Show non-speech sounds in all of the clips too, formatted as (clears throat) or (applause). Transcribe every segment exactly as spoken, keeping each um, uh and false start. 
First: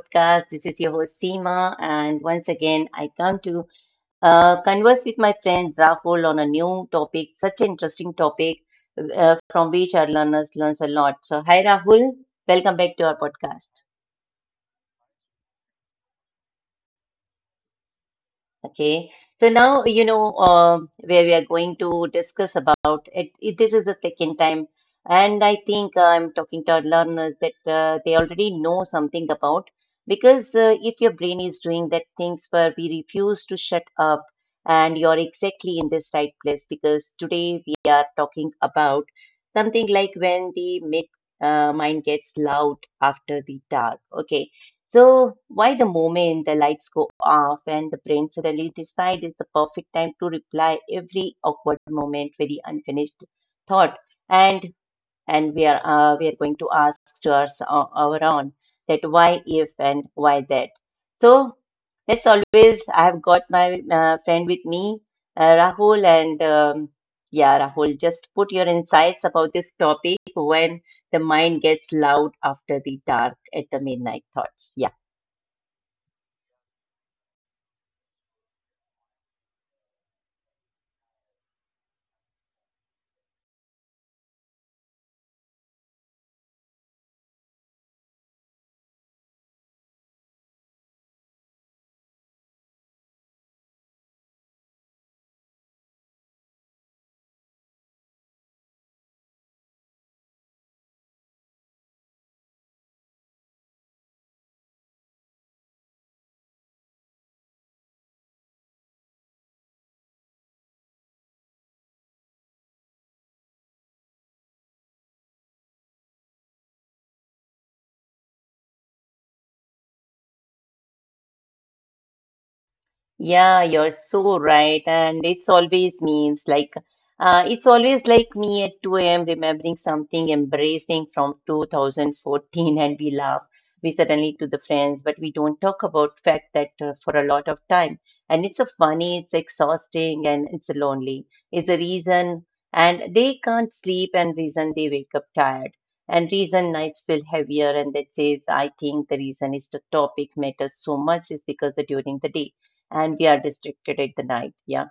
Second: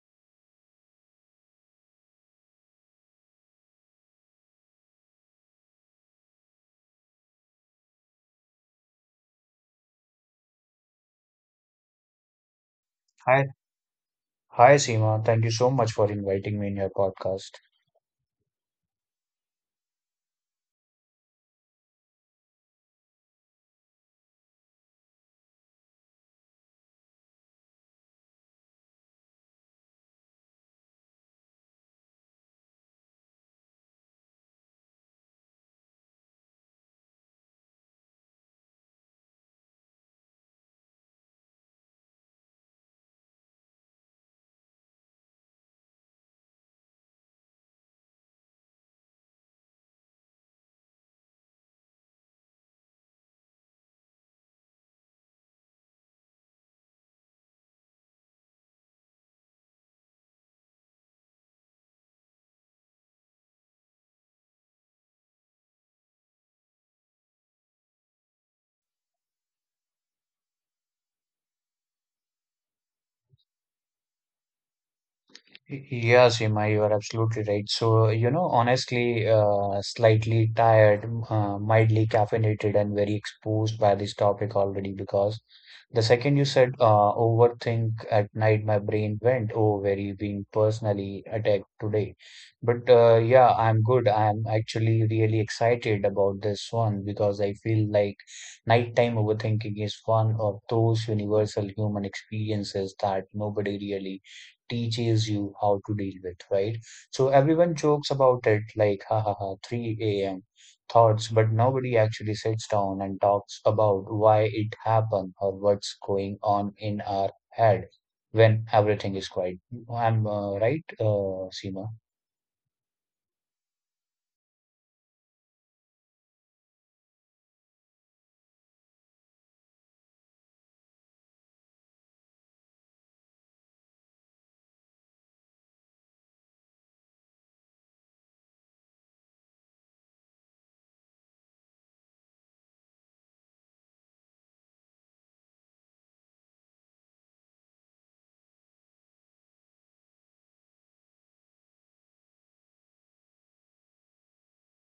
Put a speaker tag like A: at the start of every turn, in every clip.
A: podcast. This is your host, Seema. And once again, I come to uh, converse with my friend Rahul on a new topic, such an interesting topic uh, from which our learners learns a lot. So, hi, Rahul. Welcome back to our
B: Hi,
A: podcast.
B: hi Seema. Thank you so much for inviting me in your podcast.
A: Okay, so now you know um, where we are going to discuss about it, it- this is the second time, and I think uh, I'm talking to our learners that uh, they already know something about because uh, if your brain is doing that things where we refuse to shut up, and you're exactly in this right place because today we are talking about something like when the mid uh, mind gets loud after the dark. Okay, so, why the moment the lights go off and the brain suddenly decides it's the perfect time to reply every awkward moment, very unfinished thought, and and we are uh, we are going to ask to our, our own that why if and why that. So, as always, I have got my uh, friend with me, uh, Rahul, and um, yeah, Rahul, just put your insights about this topic when the mind gets loud after the dark at the midnight thoughts. Yeah.
B: Yeah, Seema, you are absolutely right. So, you know, honestly, uh, slightly tired, uh, mildly caffeinated, and very exposed by this topic already because the second you said uh, overthink at night, my brain went, oh, very being personally attacked today. But uh, yeah, I'm good. I'm actually really excited about this one because I feel like nighttime overthinking is one of those universal human experiences that nobody really teaches you how to deal with, right? So everyone jokes about it like, ha ha ha, three a m thoughts, but nobody actually sits down and talks about why it happened or what's going on in our head when everything is quiet. I'm uh, right, uh, Seema?
A: Yeah, you're so right. And it's always memes like uh, it's always like me at two a m remembering something embracing from twenty fourteen, and we laugh. We suddenly to the friends, but we don't talk about fact that uh, for a lot of time. And it's a funny, it's exhausting, and it's lonely. It's a reason, and they can't sleep, and reason they wake up tired, and reason nights feel heavier. And that says, I think the reason is the topic matters so much is because the during the day and we are distracted at the night. Yeah.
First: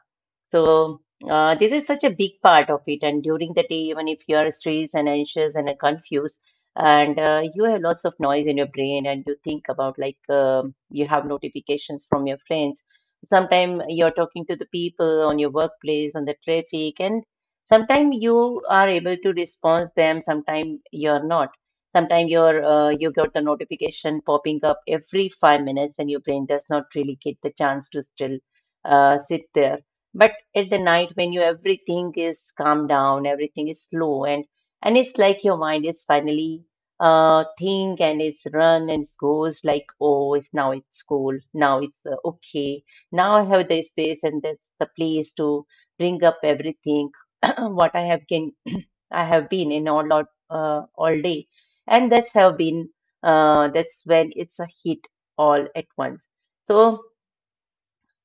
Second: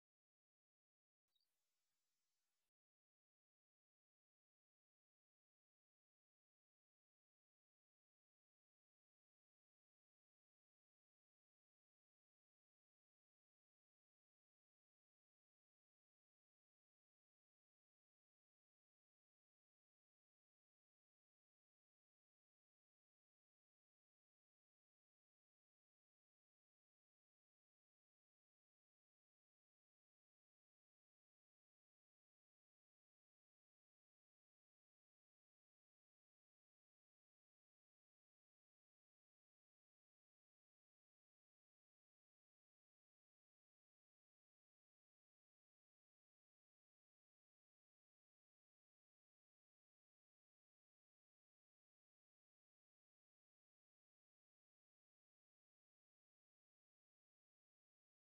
A: So uh, this is such a big part of it. And during the day, even if you are stressed and anxious and uh, confused, and uh, you have lots of noise in your brain, and you think about like um, you have notifications from your friends. Sometimes you're talking to the people on your workplace, on the traffic, and sometimes you are able to respond them. Sometimes you're not. Sometimes you're uh, you got the notification popping up every five minutes, and your brain does not really get the chance to still uh, sit there, but at the night when you everything is calm down, everything is slow, and and it's like your mind is finally uh think and it's run, and it goes like, oh, it's now it's school now it's uh, okay, now I have the space, and that's the place to bring up everything (clears throat) what I have can (clears throat) I have been in all lot uh, all day, and that's have been uh that's when it's a hit all at once. So.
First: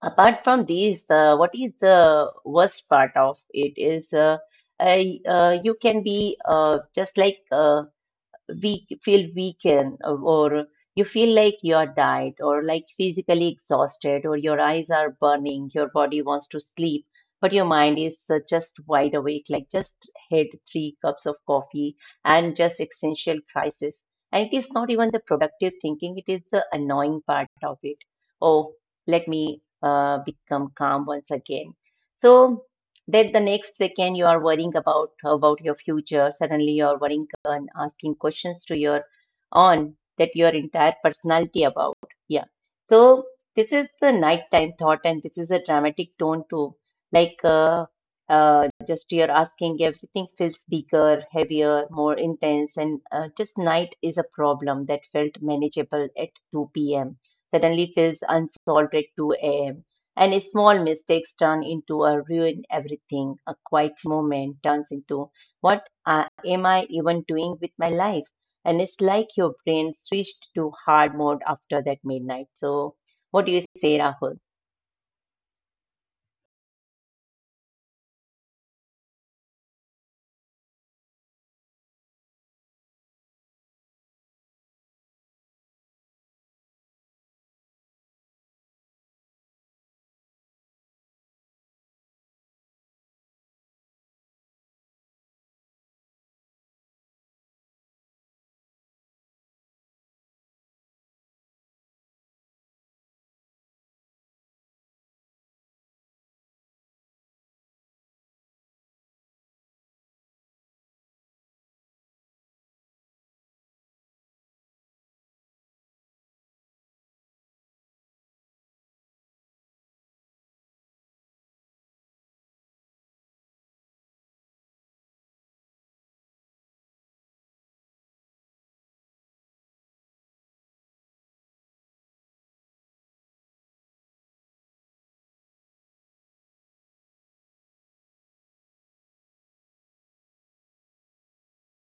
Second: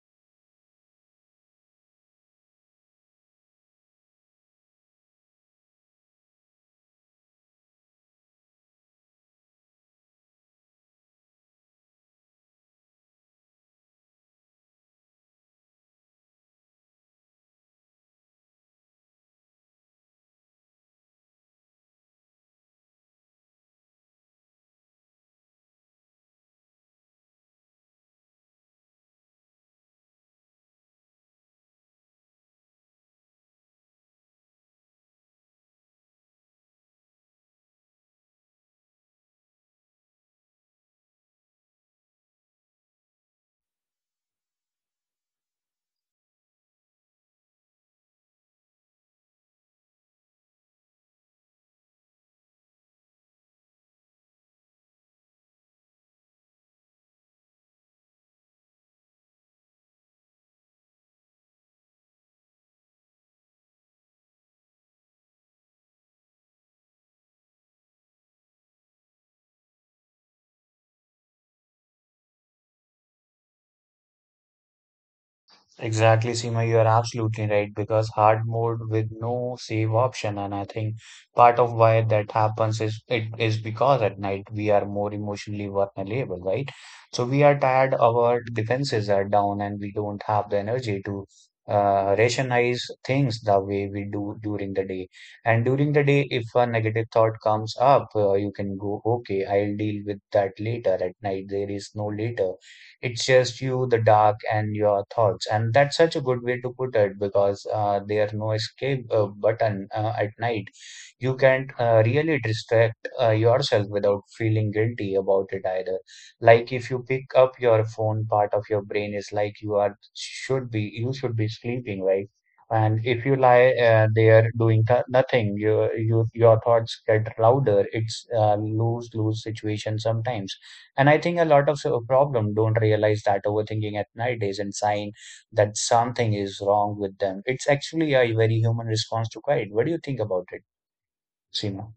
A: Apart from these, uh, what is the worst part of it is uh, I, uh, you can be uh, just like uh, weak, feel weakened, or you feel like you're tired or like physically exhausted or your eyes are burning, your body wants to sleep, but your mind is uh, just wide awake, like just had three cups of coffee and just existential crisis. And it is not even the productive thinking, it is the annoying part of it. Oh, let me uh, become calm once again. So, then the next second you are worrying about about your future. Suddenly you are worrying and asking questions to your on that your entire personality about. Yeah. So this is the nighttime thought, and this is a dramatic tone too. Like uh, uh, just you're asking everything feels bigger, heavier, more intense, and uh, just night is a problem that felt manageable at two p m. Suddenly feels unsolved at two a.m., and small mistakes turn into a ruin everything. A quiet moment turns into what, uh, am I even doing with my life? And it's like your brain switched to hard mode after that midnight. So, what do you say, Rahul?
B: Exactly, Seema, you are absolutely right because hard mode with no save option, and I think part of why that happens is it is because at night we are more emotionally vulnerable, right? So we are tired, our defenses are down, and we don't have the energy to uh, rationalize things the way we do during the day. And during the day, if a negative thought comes up, uh, you can go, okay, I'll deal with that later. At night, there is no later. It's just you, the dark, and your thoughts. And that's such a good way to put it because uh, there's no escape uh, button uh, at night. You can't uh, really distract uh, yourself without feeling guilty about it either. Like if you pick up your phone, part of your brain is like you are should be you should be sleeping, right? And if you lie uh, there doing th nothing, you, you, your thoughts get louder. It's a lose-lose situation sometimes. And I think a lot of so- problem don't realize that overthinking at night isn't sign that something is wrong with them. It's actually a very human response to quiet. What do you think about it, Seema?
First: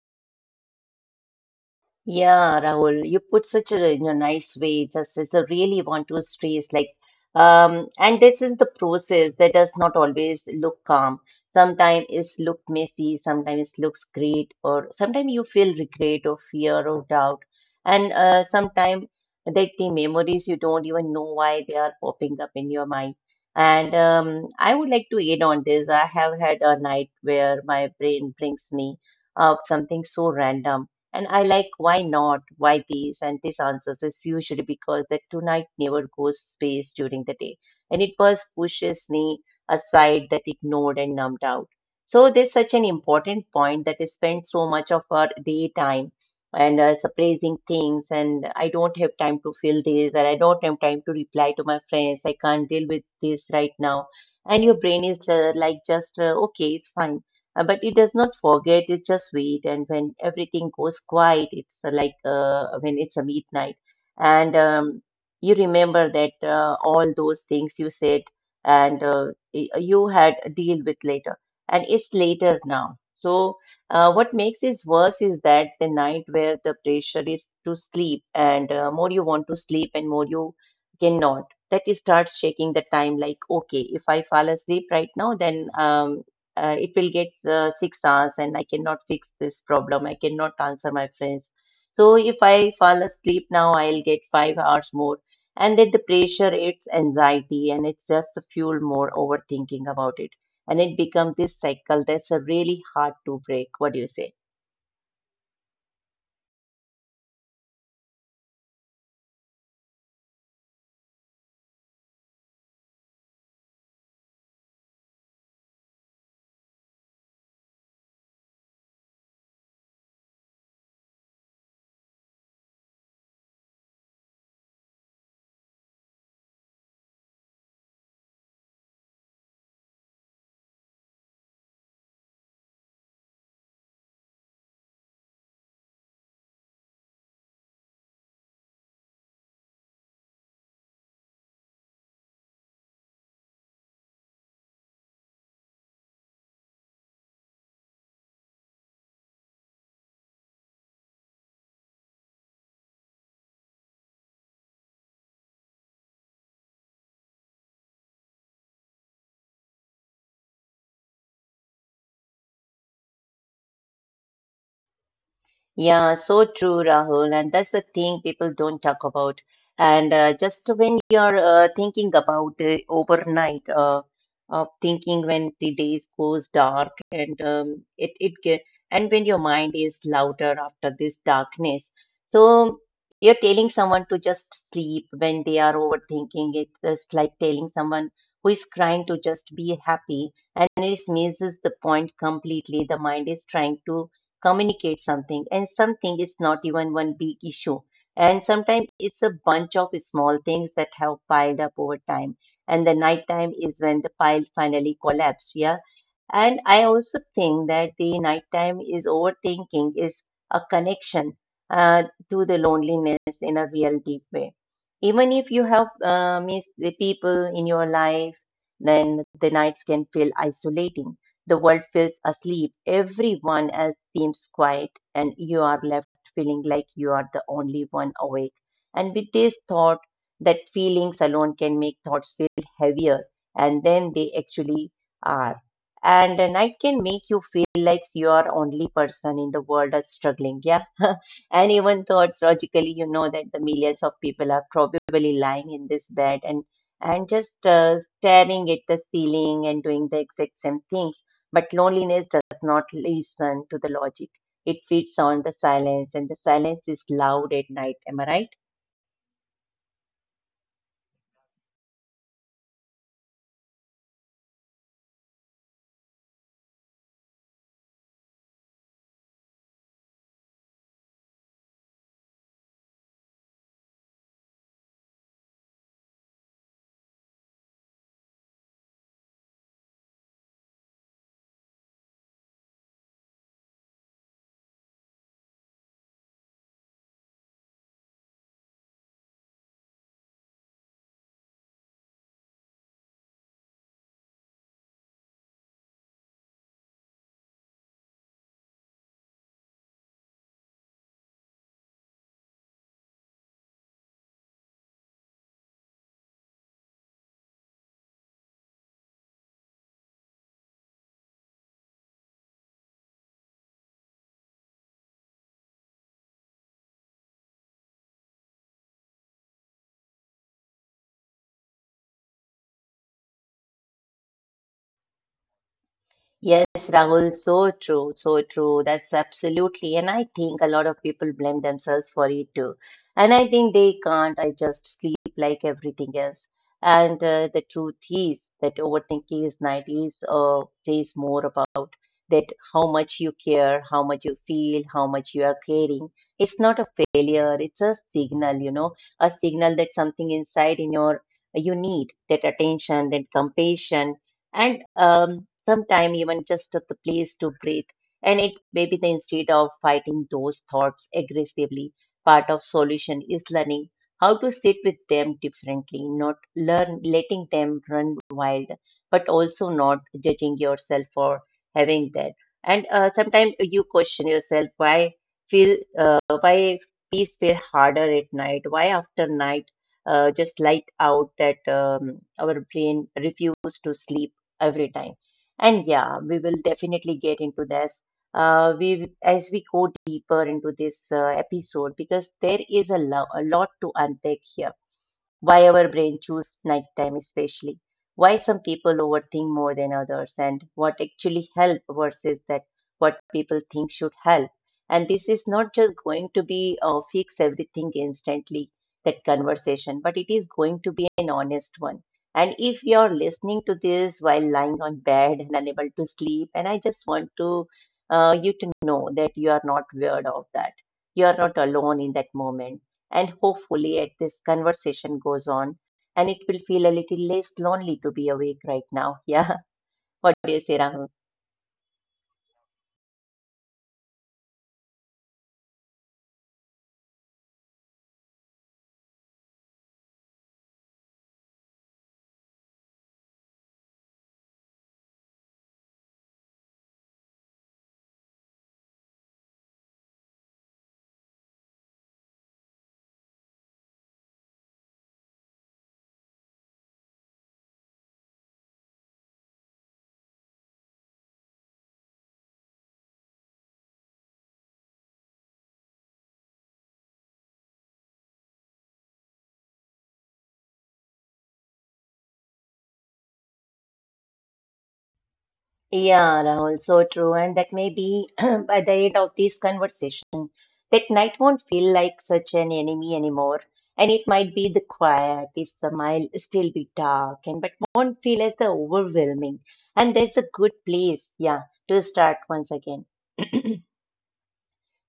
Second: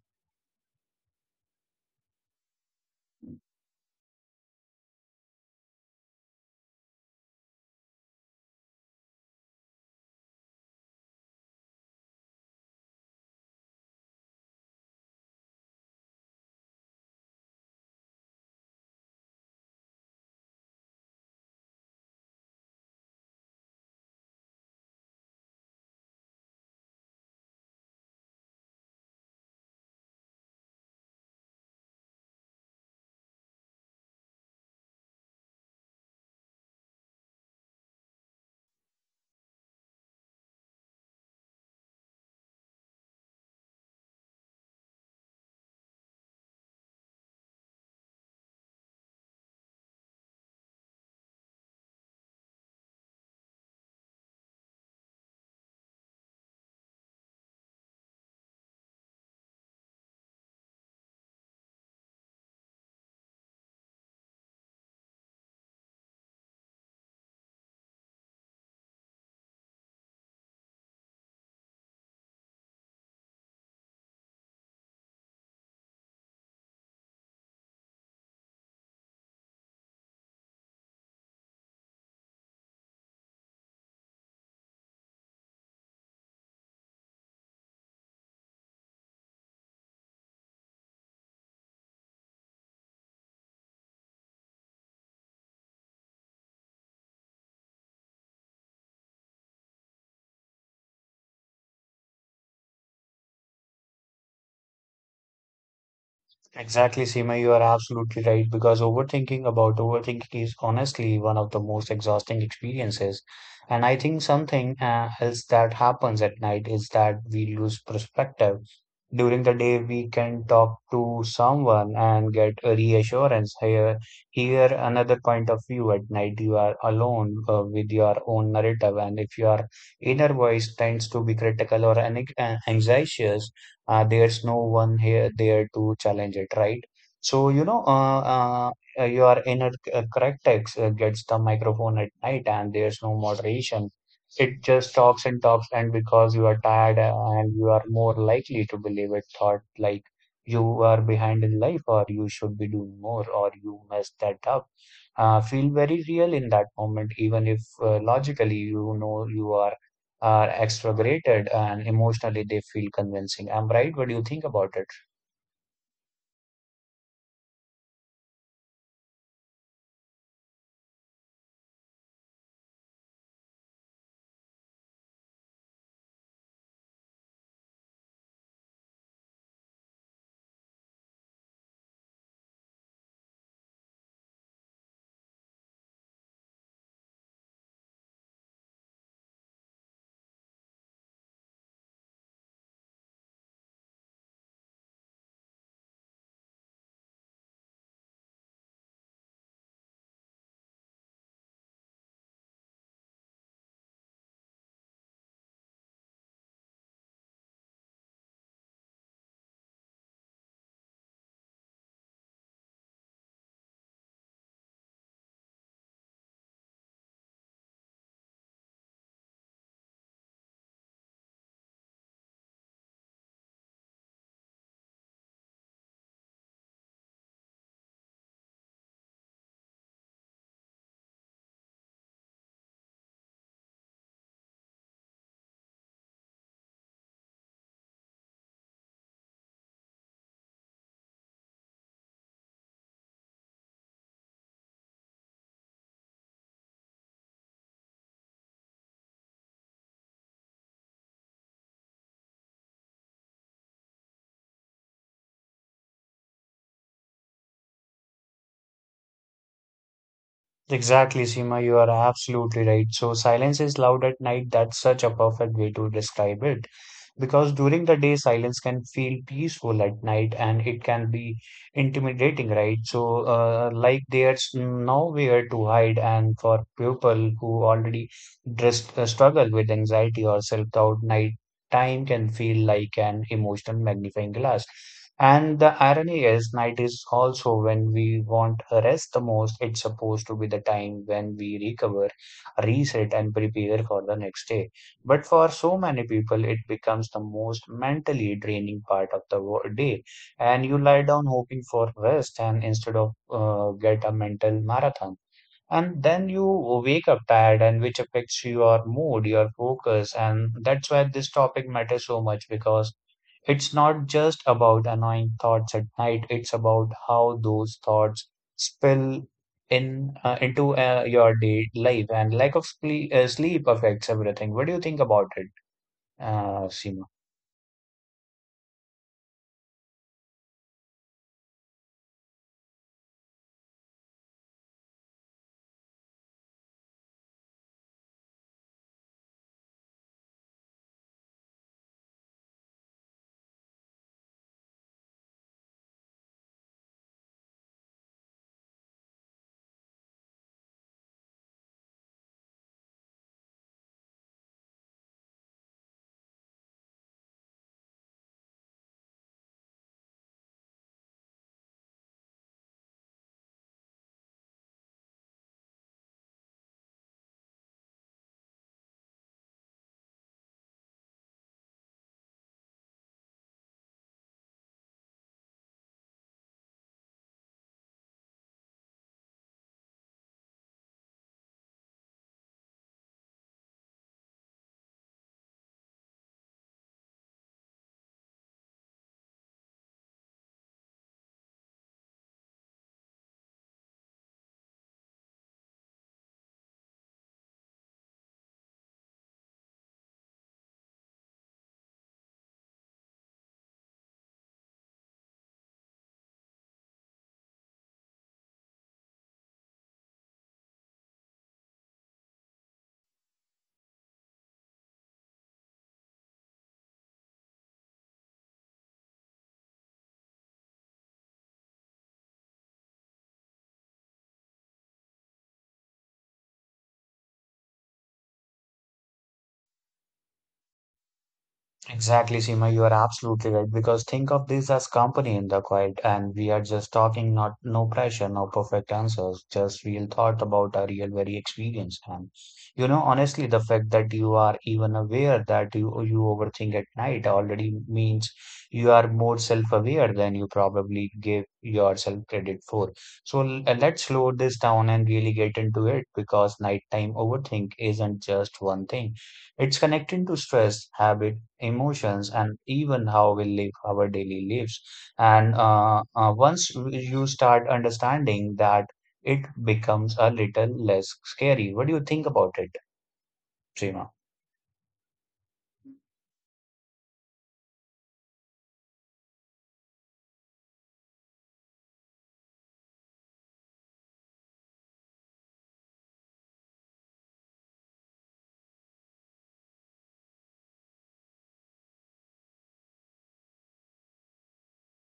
A: Yeah, Rahul, you put such a in a nice way. Just as I really want to stress, like, um, and this is the process that does not always look calm. Sometimes it's look messy, sometimes it looks great, or sometimes you feel regret or fear or doubt, and uh, sometimes that the memories you don't even know why they are popping up in your mind. And um, I would like to add on this. I have had a night where my brain brings me up something so random, and I like why not, why these, and this answers is usually because the tonight never goes space during the day. And it first pushes me aside that ignored and numbed out. So there's such an important point that I spend so much of our daytime and uh, suppressing things, and I don't have time to feel this, and I don't have time to reply to my friends. I can't deal with this right now. And your brain is uh, like just uh, okay, it's fine, uh, but it does not forget, it's just wait, and when everything goes quiet it's uh, like uh, when it's a midnight, and um, you remember that uh, all those things you said, and uh, y- uh, you had a deal with later, and it's later now. So uh, what makes it worse is that the night where the pressure is to sleep, and uh, more you want to sleep, and more you cannot, that it starts shaking the time like, okay, if I fall asleep right now then um, uh, it will get uh, six hours, and I cannot fix this problem. I cannot answer my friends. So if I fall asleep now, I'll get five hours more. And then the pressure, it's anxiety, and it's just fuel more overthinking about it. And it becomes this cycle that's uh, really hard to break. What do you say?
B: Exactly, Seema, you are absolutely right because overthinking about overthinking is honestly one of the most exhausting experiences. And I think something uh, else that happens at night is that we lose perspective. During the day, we can talk to someone and get a reassurance. Here, hear another point of view. At night, you are alone uh, with your own narrative, and if your inner voice tends to be critical or an- anxious, uh, there's no one here there to challenge it, right? So, you know, uh, uh, uh, your inner c- uh, correct text uh, gets the microphone at night and there's no moderation. It just talks and talks, and because you are tired uh, and you are more likely to believe it, thought like you are behind in life or you should be doing more or you messed that up. Uh, feel very real in that moment, even if uh, logically you know you are are exaggerated and emotionally they feel convincing. I'm right. What do you think about it?
A: Yeah, so true, Rahul. And that's the thing people don't talk about. And uh, just when you're uh, thinking about the overnight uh, of thinking when the days goes dark, and um, it it ge- and when your mind is louder after this darkness, so you're telling someone to just sleep when they are overthinking it. It's like telling someone who is crying to just be happy, and it misses the point completely. The mind is trying to communicate something, and something is not even one big issue, and sometimes it's a bunch of small things that have piled up over time, and the nighttime is when the pile finally collapsed. Yeah. And I also think that the nighttime is overthinking is a connection uh, to the loneliness in a real deep way. Even if you have uh, missed the people in your life, then the nights can feel isolating. The world feels asleep. Everyone else seems quiet, and you are left feeling like you are the only one awake. And with this thought, that feelings alone can make thoughts feel heavier, and then they actually are, and a night can make you feel like you are only person in the world that's struggling. Yeah. (laughs) And even thoughts logically you know that the millions of people are probably lying in this bed, and and just uh, staring at the ceiling and doing the exact same things, but loneliness does not listen to the logic. It feeds on the silence, and the silence is loud at night, am I right?
B: Exactly, Seema, you are absolutely right. So, silence is loud at night. That's such a perfect way to describe it. Because during the day, silence can feel peaceful at night and it can be intimidating, right? So, uh, like there's nowhere to hide. And for people who already dress, uh, struggle with anxiety or self doubt, night time can feel like an emotional magnifying glass. And the irony is, night is also when we want a rest the most. It's supposed to be the time when we recover, reset, and prepare for the next day. But for so many people, it becomes the most mentally draining part of the wo- day. And you lie down hoping for rest, and instead of uh, get a mental marathon. And then you wake up tired, and which affects your mood, your focus. And that's why this topic matters so much because it's not just about annoying thoughts at night, it's about how those thoughts spill in uh, into uh, your day life. And lack of cle- uh, sleep affects everything. What do you think about it,
A: Yes,
B: uh, Seema?
A: Rahul, so true, so true. That's absolutely. And I think a lot of people blame themselves for it too. And I think they can't. I just sleep like everything else. And uh, the truth is that overthinking is nineties uh, says more about that how much you care, how much you feel, how much you are caring. It's not a failure. It's a signal, you know, a signal that something inside in your you need that attention, that compassion, and um, sometime even just at the place to breathe. And it may be the instead of fighting those thoughts aggressively, part of solution is learning how to sit with them differently, not learn letting them run wild, but also not judging yourself for having that. And uh, sometimes you question yourself why feel uh, why peace feel harder at night, why after night uh, just light out that um, our brain refuses to sleep every time. And yeah, we will definitely get into this. Uh, we as we go deeper into this uh, episode, because there is a, lo- a lot to unpack here. Why our brain choose nighttime especially, why some people overthink more than others, and what actually help versus that what people think should help. And this is not just going to be uh, fix everything instantly that conversation, but it is going to be an honest one. And if you are listening to this while lying on bed and unable to sleep, and I just want to uh, you to know that you are not weird of that, you are not alone in that moment. And hopefully, as this conversation goes on, and it will feel a little less lonely to be awake right now. Yeah. (laughs) What do you say, Rahul?
B: Exactly, Seema, you are absolutely right. Because think of this as company in the quiet, and we are just talking, not no pressure, no perfect answers, just real thought about a real, very experience. And you know, honestly, the fact that you are even aware that you you overthink at night already means you are more self-aware than you probably give yourself credit for. So l- uh, let's slow this down and really get into it because nighttime overthink isn't just one thing. It's connected to stress, habit, emotions, and even how we live our daily lives. And uh, uh, once you start understanding that, it becomes a little less scary. What do you think about it, Seema?
A: Yeah, Rahul, so true. And that maybe (clears throat) by the end of this conversation, that night won't feel like such an enemy anymore. And it might be the quiet, it's the mild, still be dark, and but won't feel as the overwhelming. And that's a good place, yeah, to start once again. (clears throat)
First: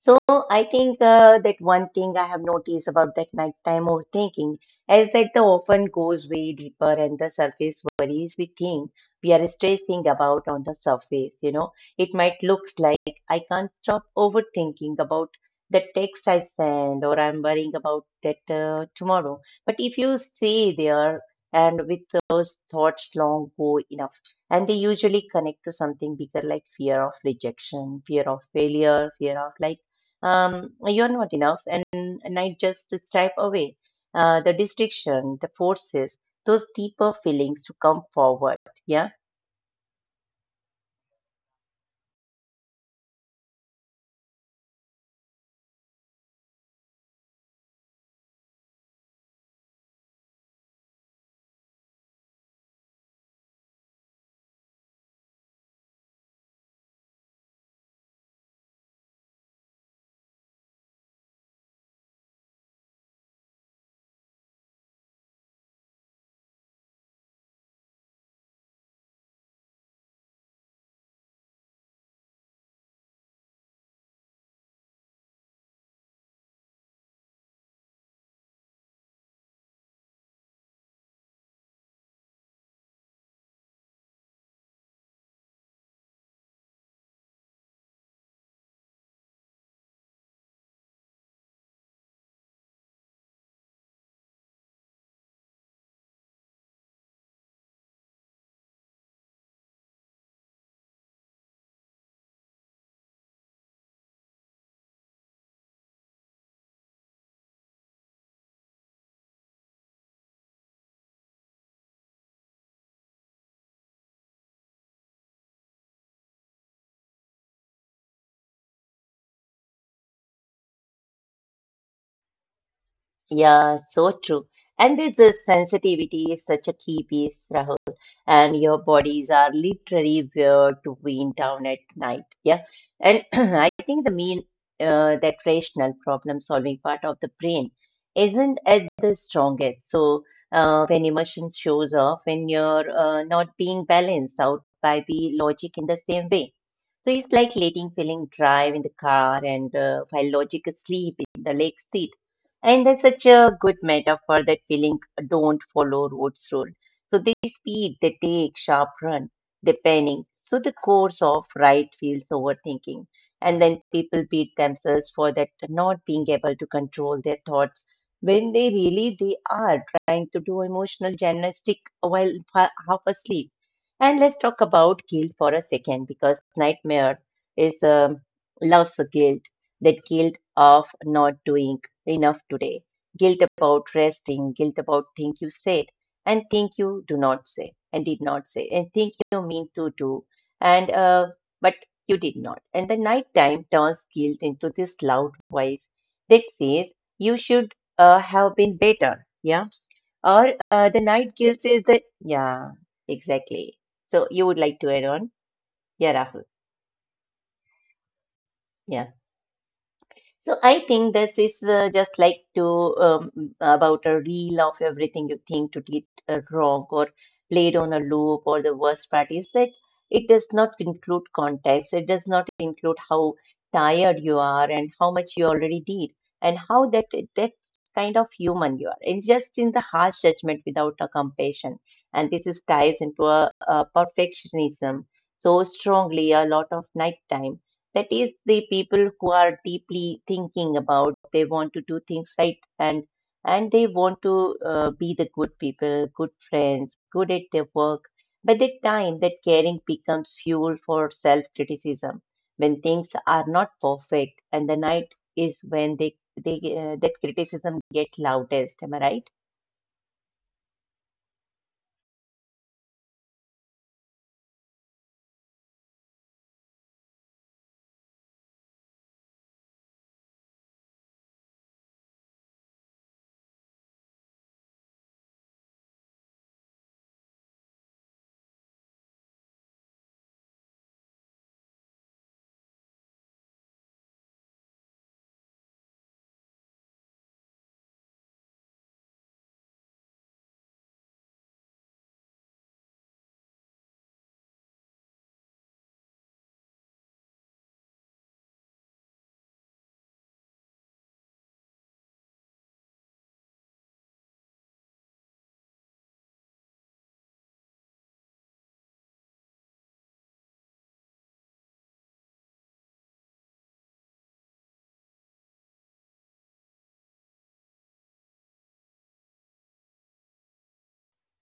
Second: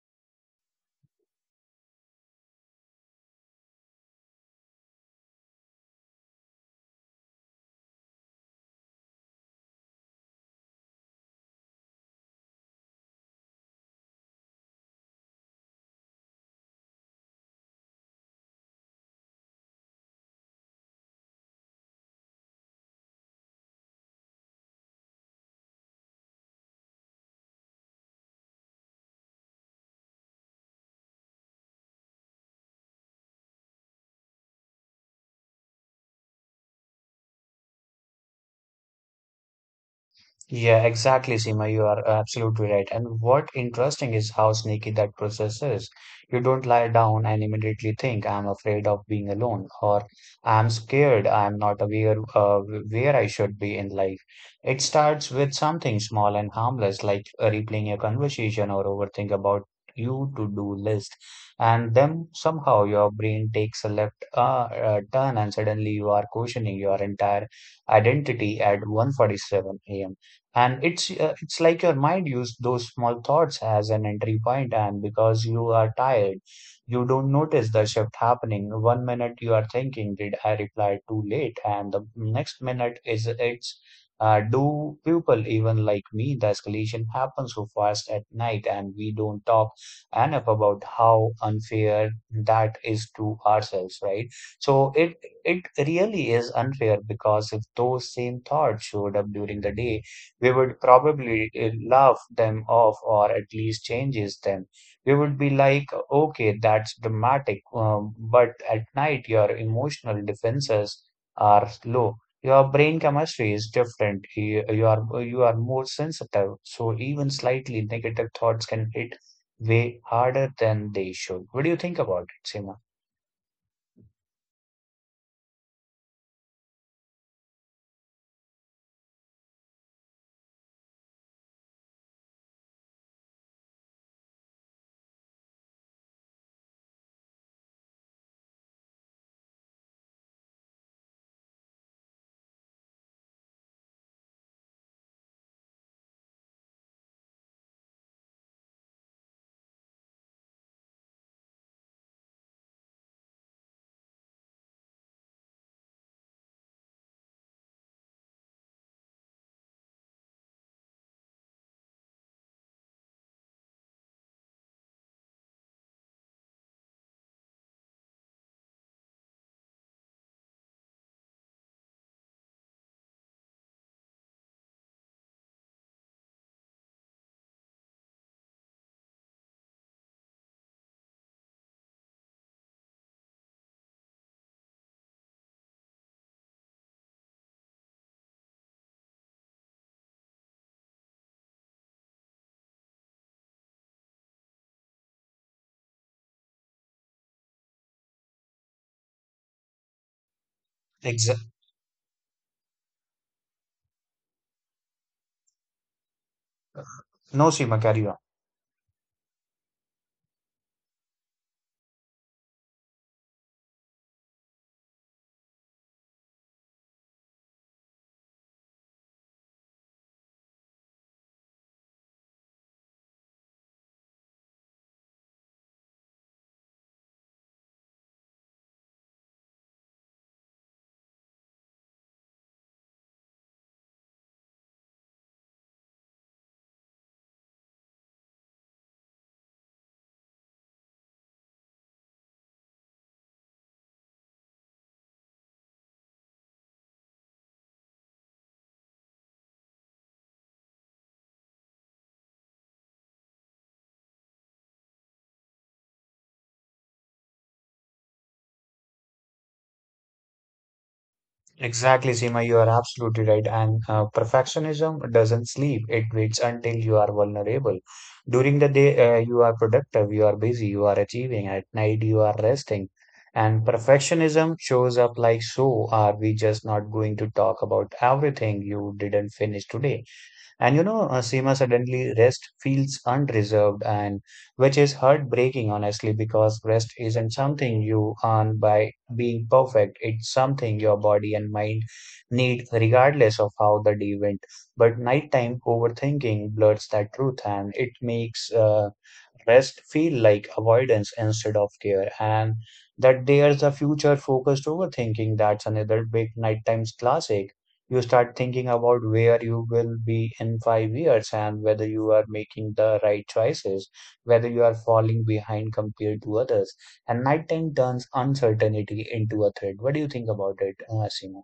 A: So I think uh, that one thing I have noticed about that nighttime overthinking is that the often goes way deeper and the surface worries we think we are stressing about on the surface. You know, it might looks like I can't stop overthinking about the text I send, or I'm worrying about that uh, tomorrow. But if you stay there and with those thoughts long go enough, and they usually connect to something bigger, like fear of rejection, fear of failure, fear of like um, you're not enough, and, and I just step away. Uh, the distraction, the forces, those deeper feelings to come forward. Yeah.
B: Yeah, exactly, Seema. You are absolutely right. And what interesting is how sneaky that process is. You don't lie down and immediately think, I'm afraid of being alone, or I'm scared, I'm not aware uh, where I should be in life. It starts with something small and harmless, like uh, replaying a conversation or overthink about you to-do list. And then somehow your brain takes a left uh, uh, turn and suddenly you are questioning your entire identity at one forty-seven a m. And it's uh, it's like your mind used those small thoughts as an entry point, and because you are tired you don't notice the shift happening. One minute you are thinking, did I reply too late, and the next minute is it's uh, do people even like me? The escalation happens so fast at night, and we don't talk enough about how unfair that is to ourselves, right? So it it really is unfair, because if those same thoughts showed up during the day we would probably uh, laugh them off or at least changes them. We would be like, okay, that's dramatic, um, but at night your emotional defenses are low. Your brain chemistry is different. You, you are you are more sensitive, so even slightly negative thoughts can hit way harder than they should. What do you think about it, Seema?
A: Yeah, so true. And this uh, sensitivity is such a key piece, Rahul. And your bodies are literally weird to wind down at night. Yeah. And (clears throat) I think the mean uh, that rational problem solving part of the brain isn't at the strongest. So uh, when emotion shows off, when you're uh, not being balanced out by the logic in the same way. So it's like letting feeling drive in the car and uh, while logic is asleep in the lake seat. And there's such a good metaphor that feeling don't follow Rhodes rule. So they speed, they take sharp run, they panic. So the course of right feels overthinking. And then people beat themselves for that not being able to control their thoughts when they really they are trying to do emotional gymnastic while fa- half asleep. And let's talk about guilt for a second, because nightmare is um, loves guilt, that guilt of not doing enough today. Guilt about resting, guilt about things you said and think you do not say and did not say and think you mean to do and uh, but you did not. And the night time turns guilt into this loud voice that says you should uh, have been better. Yeah. Or uh, the
B: Exa-
A: night guilt says that, yeah, exactly. So you would like to add on? Yeah, Rahul.
B: no, Seema, carry on.
A: Yeah. So I think this is uh, just like to um, about a reel of everything you think to get uh, wrong or played on a loop, or the worst part is that it does not include context. It does not include how tired you are and how much you already did and how that that kind of human you are. It's just in the harsh judgment without a compassion. And this is ties into a, a perfectionism so strongly a lot of nighttime. That is the people who are deeply thinking about they want to do things right, and and they want to uh, be the good people, good friends, good at their work. But the time that caring becomes fuel for self-criticism when things are not perfect, and the night is when they they uh, that criticism gets loudest. Am I right?
B: Exactly, Seema, you are absolutely right. And uh, perfectionism doesn't sleep. It waits until you are vulnerable. During the day, uh, you are productive, you are busy, you are achieving. At night, you are resting. And perfectionism shows up like, so are we just not going to talk about everything you didn't finish today? And you know, uh, Seema suddenly rest feels unreserved, and which is heartbreaking honestly because rest isn't something you earn by being perfect. It's something your body and mind need regardless of how the day went. But nighttime overthinking blurs that truth, and it makes uh, rest feel like avoidance instead of care. And that there's a future focused overthinking, that's another big nighttime's classic. You start thinking about where you will be in five years and whether you are making the right choices, whether you are falling behind compared to others. And nighttime turns uncertainty into a threat. What do you think about it, uh, Seema?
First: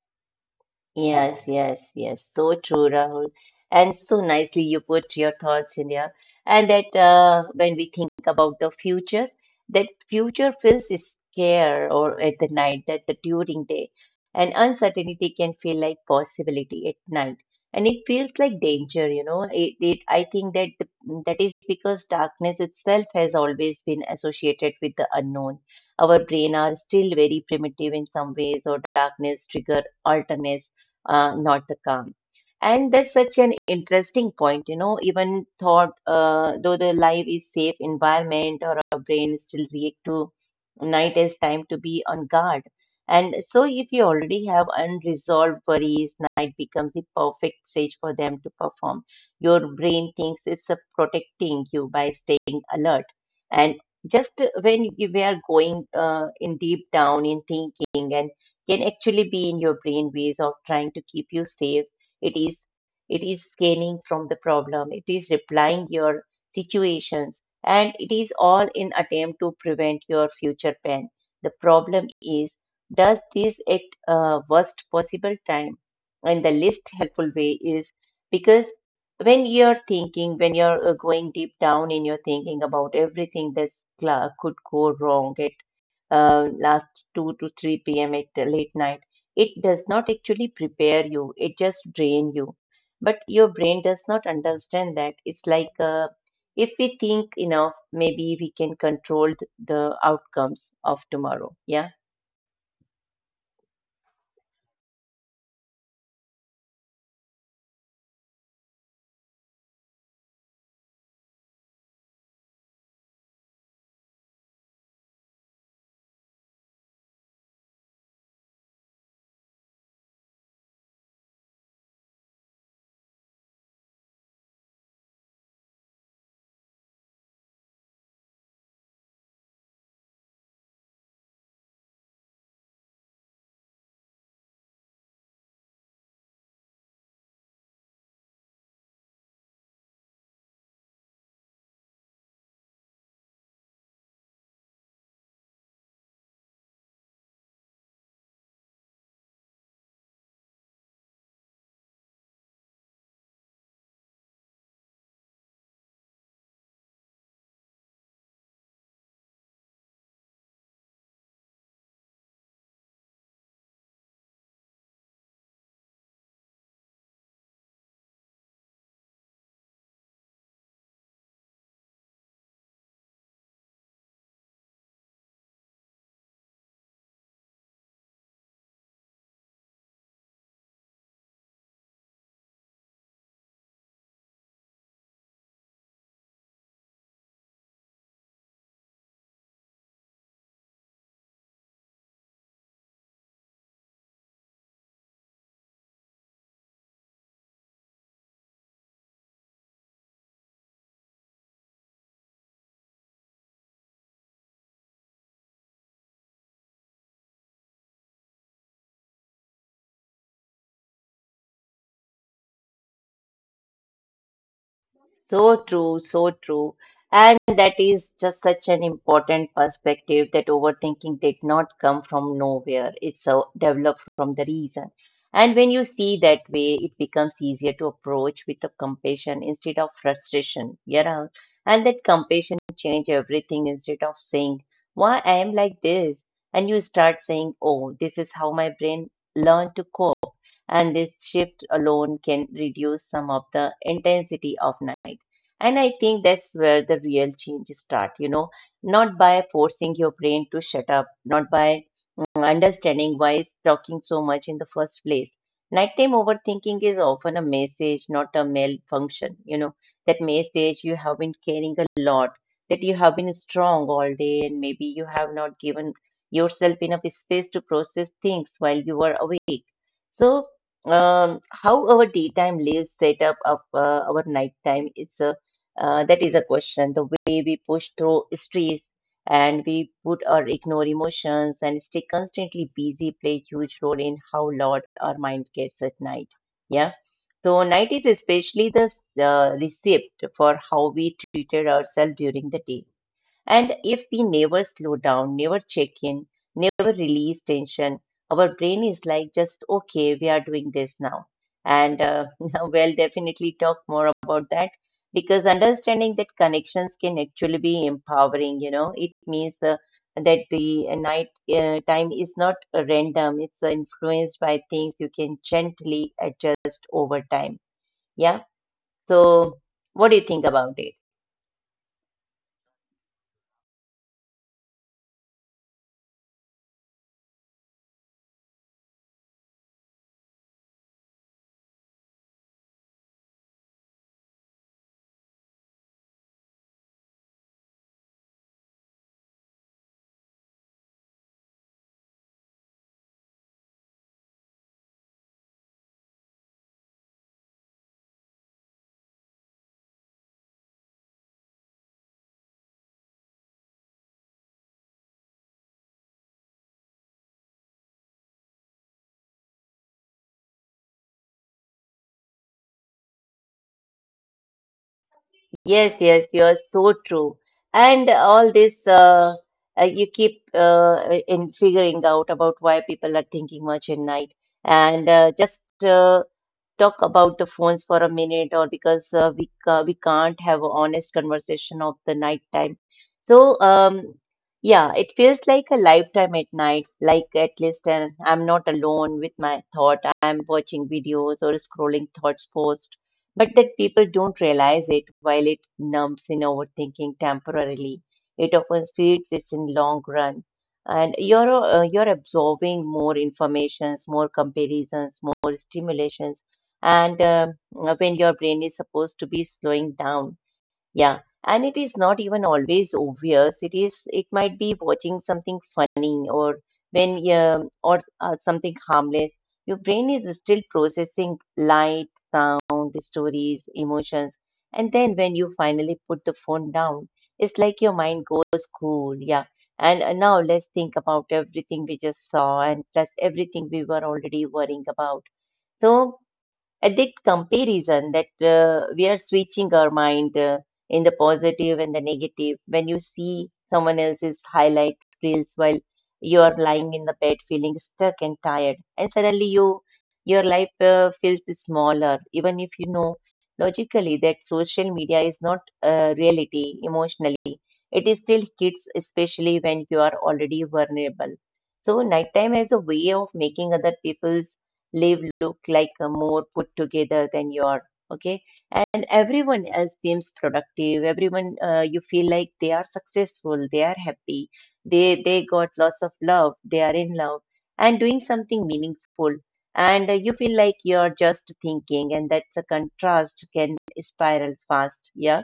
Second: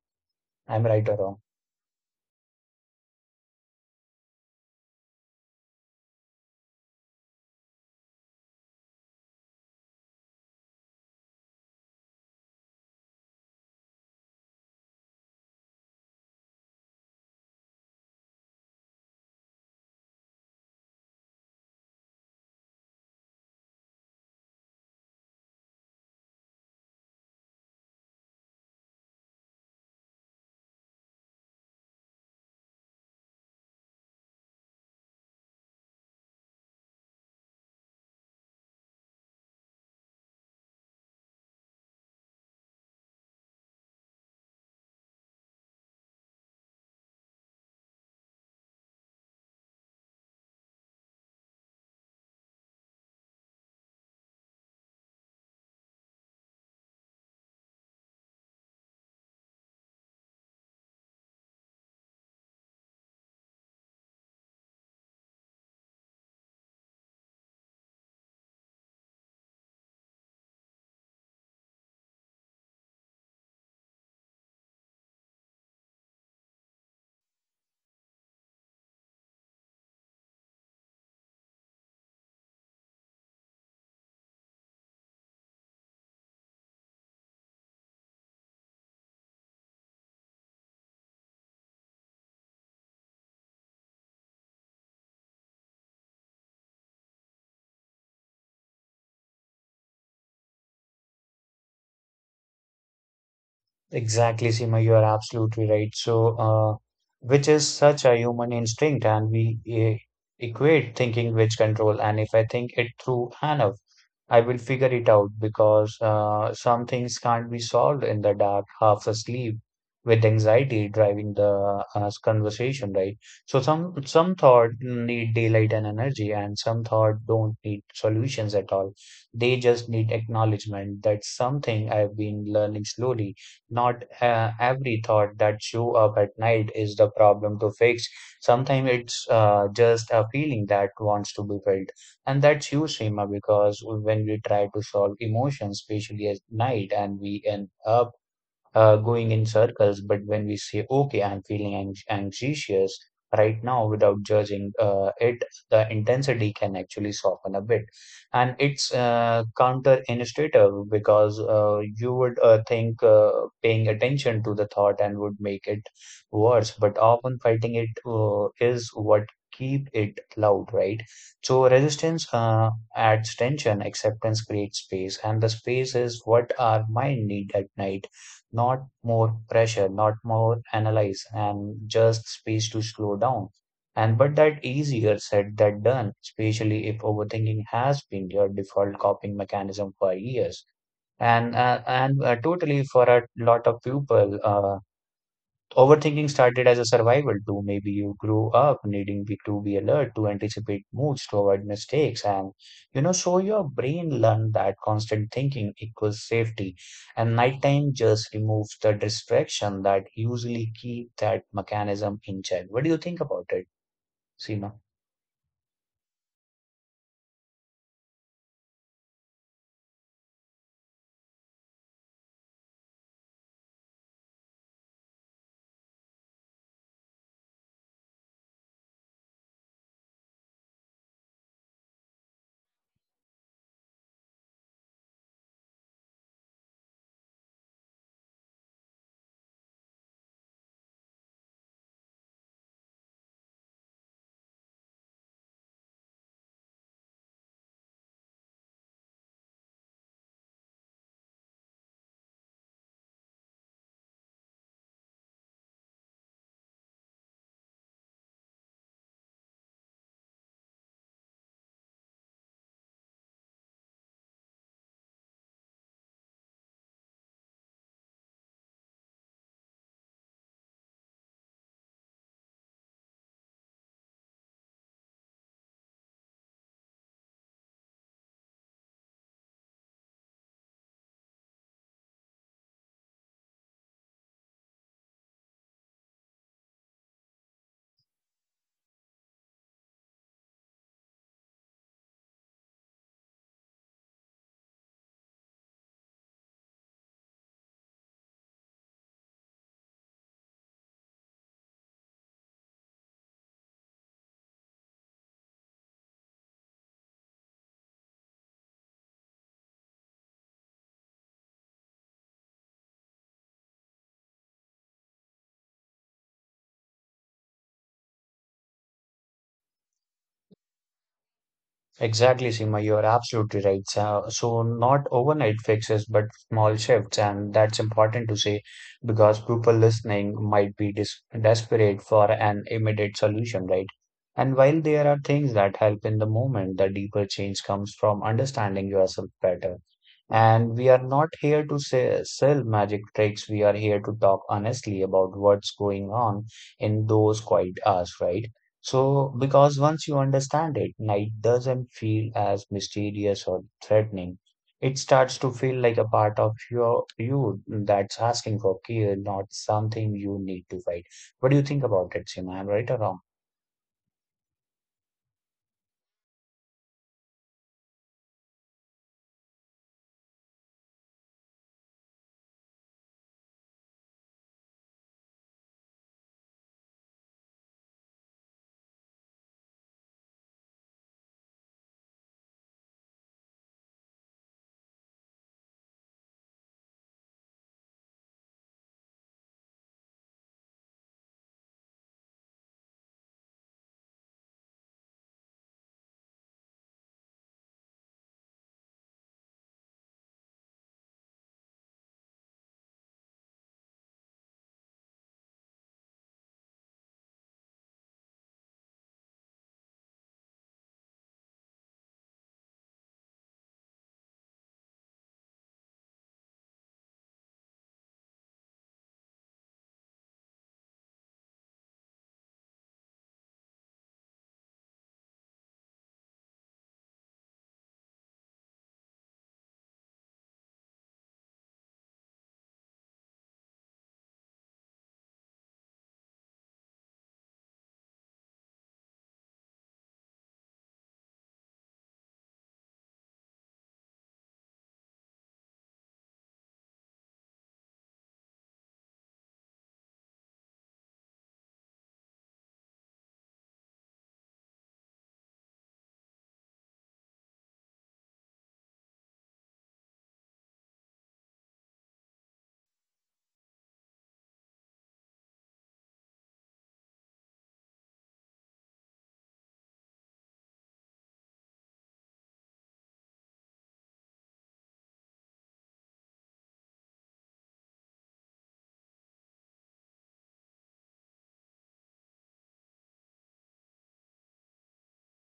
B: I'm right or wrong?
A: Yes, yes, yes. So true, Rahul. And so nicely you put your thoughts in there. And that uh, when we think about the future, that future feels scare or at the night, that the during day. And uncertainty can feel like possibility at night. And it feels like danger, you know. It, it I think that the, that is because darkness itself has always been associated with the unknown. Our brain are still very primitive in some ways, or darkness trigger alertness uh, not the calm. And that's such an interesting point, you know, even thought, uh, though the life is safe environment, or our brain still react to night as time to be on guard. And so if you already have unresolved worries, night becomes the perfect stage for them to perform. Your brain thinks it's uh, protecting you by staying alert. And just when you we are going uh, in deep down in thinking, and can actually be in your brain ways of trying to keep you safe. It is it is scanning from the problem, it is replying your situations, and it is all in attempt to prevent your future pain. The problem is, does this at uh, worst possible time and the least helpful way is, because when you're thinking, when you're uh, going deep down in your thinking about everything that could go wrong uh, last two to three p m at the late night, it does not actually prepare you, it just drain you. But your brain does not understand that. It's like uh, if we think enough, maybe we can control th- the outcomes of tomorrow. Yeah.
B: Exactly, Seema, you are absolutely right. So, uh, which is such a human instinct, and we eh, equate thinking with control. And if I think it through enough, I will figure it out, because uh, some things can't be solved in the dark, half asleep, with anxiety driving the uh, conversation, right? So some some thought need daylight and energy, and some thought don't need solutions at all. They just need acknowledgement. That's something I've been learning slowly. Not uh, every thought that show up at night is the problem to fix. Sometimes it's uh, just a feeling that wants to be felt. And that's you, Seema, because when we try to solve emotions, especially at night, and we end up uh, going in circles. But when we say, okay, I'm feeling anx- anxious right now without judging uh, it, the intensity can actually soften a bit. And it's uh, counterintuitive, because uh, you would uh, think uh, paying attention to the thought and would make it worse, but often fighting it uh, is what keep it loud, right? So resistance uh, adds tension, acceptance creates space, and the space is what our mind need at night. Not more pressure, not more analyze, and just space to slow down. And but that easier said than done, especially if overthinking has been your default coping mechanism for years. And uh, and uh, totally for a lot of people, uh, overthinking started as a survival tool. Maybe you grew up needing be, to be alert, to anticipate moods, to avoid mistakes, and you know, so your brain learned that constant thinking equals safety. And nighttime just removes the distraction that usually keep that mechanism in check. What do you think about it, Seema?
A: So true, so true. And that is just such an important perspective, that overthinking did not come from nowhere. It's uh, developed from the reason. And when you see that way, it becomes easier to approach with the compassion instead of frustration. You know, and that compassion change everything. Instead of saying, why I am like this, and you start saying, oh, this is how my brain learned to cope, and this shift alone can reduce some of the intensity of night. And I think that's where the real change start, you know, not by forcing your brain to shut up, not by mm, understanding why it's talking so much in the first place. Nighttime overthinking is often a message, not a malfunction. You know, that message, you have been carrying a lot, that you have been strong all day, and maybe you have not given yourself enough space to process things while you were awake. So um, how our daytime lives set up of uh, our nighttime is a uh, that is a question. The way we push through stress, and we put or ignore emotions and stay constantly busy, play huge role in how loud our mind gets at night. Yeah. So night is especially the uh, receipt for how we treated ourselves during the day. And if we never slow down, never check in, never release tension, our brain is like, just okay, we are doing this now. And uh, (laughs) we'll definitely talk more about that, because understanding that connections can actually be empowering. You know, it means uh, that the uh, night uh, time is not uh, random, it's uh, influenced by things you can gently adjust over time. Yeah. So, what do you think about it?
B: Exactly, Seema, you are absolutely right. So, so not overnight fixes, but small shifts, and that's important to say because people listening might be dis desperate for an immediate solution, right? And while there are things that help in the moment, the deeper change comes from understanding yourself better. And we are not here to say, sell magic tricks. We are here to talk honestly about what's going on in those quiet hours, right? So, because once you understand it, night doesn't feel as mysterious or threatening. It starts to feel like a part of your you that's asking for care, not something you need to fight. What do you think about it, Sima? I'm right or wrong?
A: Yes, yes, you are so true. And all this, uh, uh, you keep uh, in figuring out about why people are thinking much at night. And uh, just uh, talk about the phones for a minute, or because uh, we ca- we can't have an honest conversation of the night time. So um yeah, it feels like a lifetime at night, like at least, and I'm not alone with my thought, I'm watching videos or scrolling thoughts post. But that people don't realize it, while it numbs in overthinking temporarily, it often feeds it's in long run. And you're uh, you're absorbing more informations, more comparisons, more stimulation, and uh, when your brain is supposed to be slowing down. Yeah. And it is not even always obvious. It is it might be watching something funny, or when um or uh, something harmless, your brain is still processing light, sound, stories, emotions. And then when you finally put the phone down, it's like your mind goes, cool, yeah. And uh, now let's think about everything we just saw, and plus everything we were already worrying about. So addict comparison, that uh, we are switching our mind uh, in the positive and the negative. When you see someone else's highlight reels while you are lying in the bed feeling stuck and tired, and suddenly you your life uh, feels smaller. Even if you know logically that social media is not uh, reality, emotionally it is still kids, especially when you are already vulnerable. So nighttime has a way of making other people's live look like a more put together than you are. Okay. And everyone else seems productive, everyone, uh, you feel like they are successful, they are happy, they they got lots of love, they are in love and doing something meaningful. And uh, you feel like you're just thinking, and that's a contrast can spiral fast. Yeah.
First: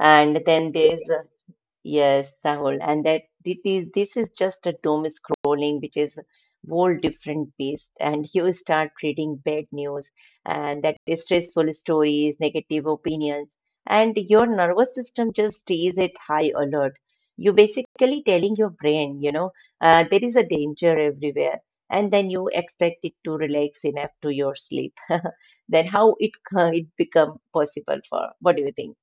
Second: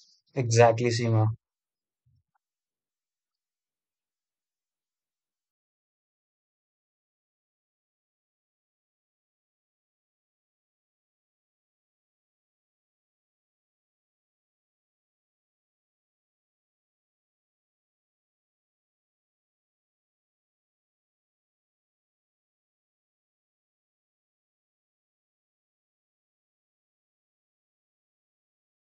A: And then
B: Exactly,
A: there's uh,
B: Seema.
A: yes, Sahul, and that thi- this is just a doom scrolling, which is whole different beast. And you start reading bad news, and that is stressful stories, negative opinions, and your nervous system just stays at high alert. You basically telling your brain, you know, uh, there is a danger everywhere, and then you expect it to relax enough to your sleep. (laughs) Then how it c- it become possible for? What do you think?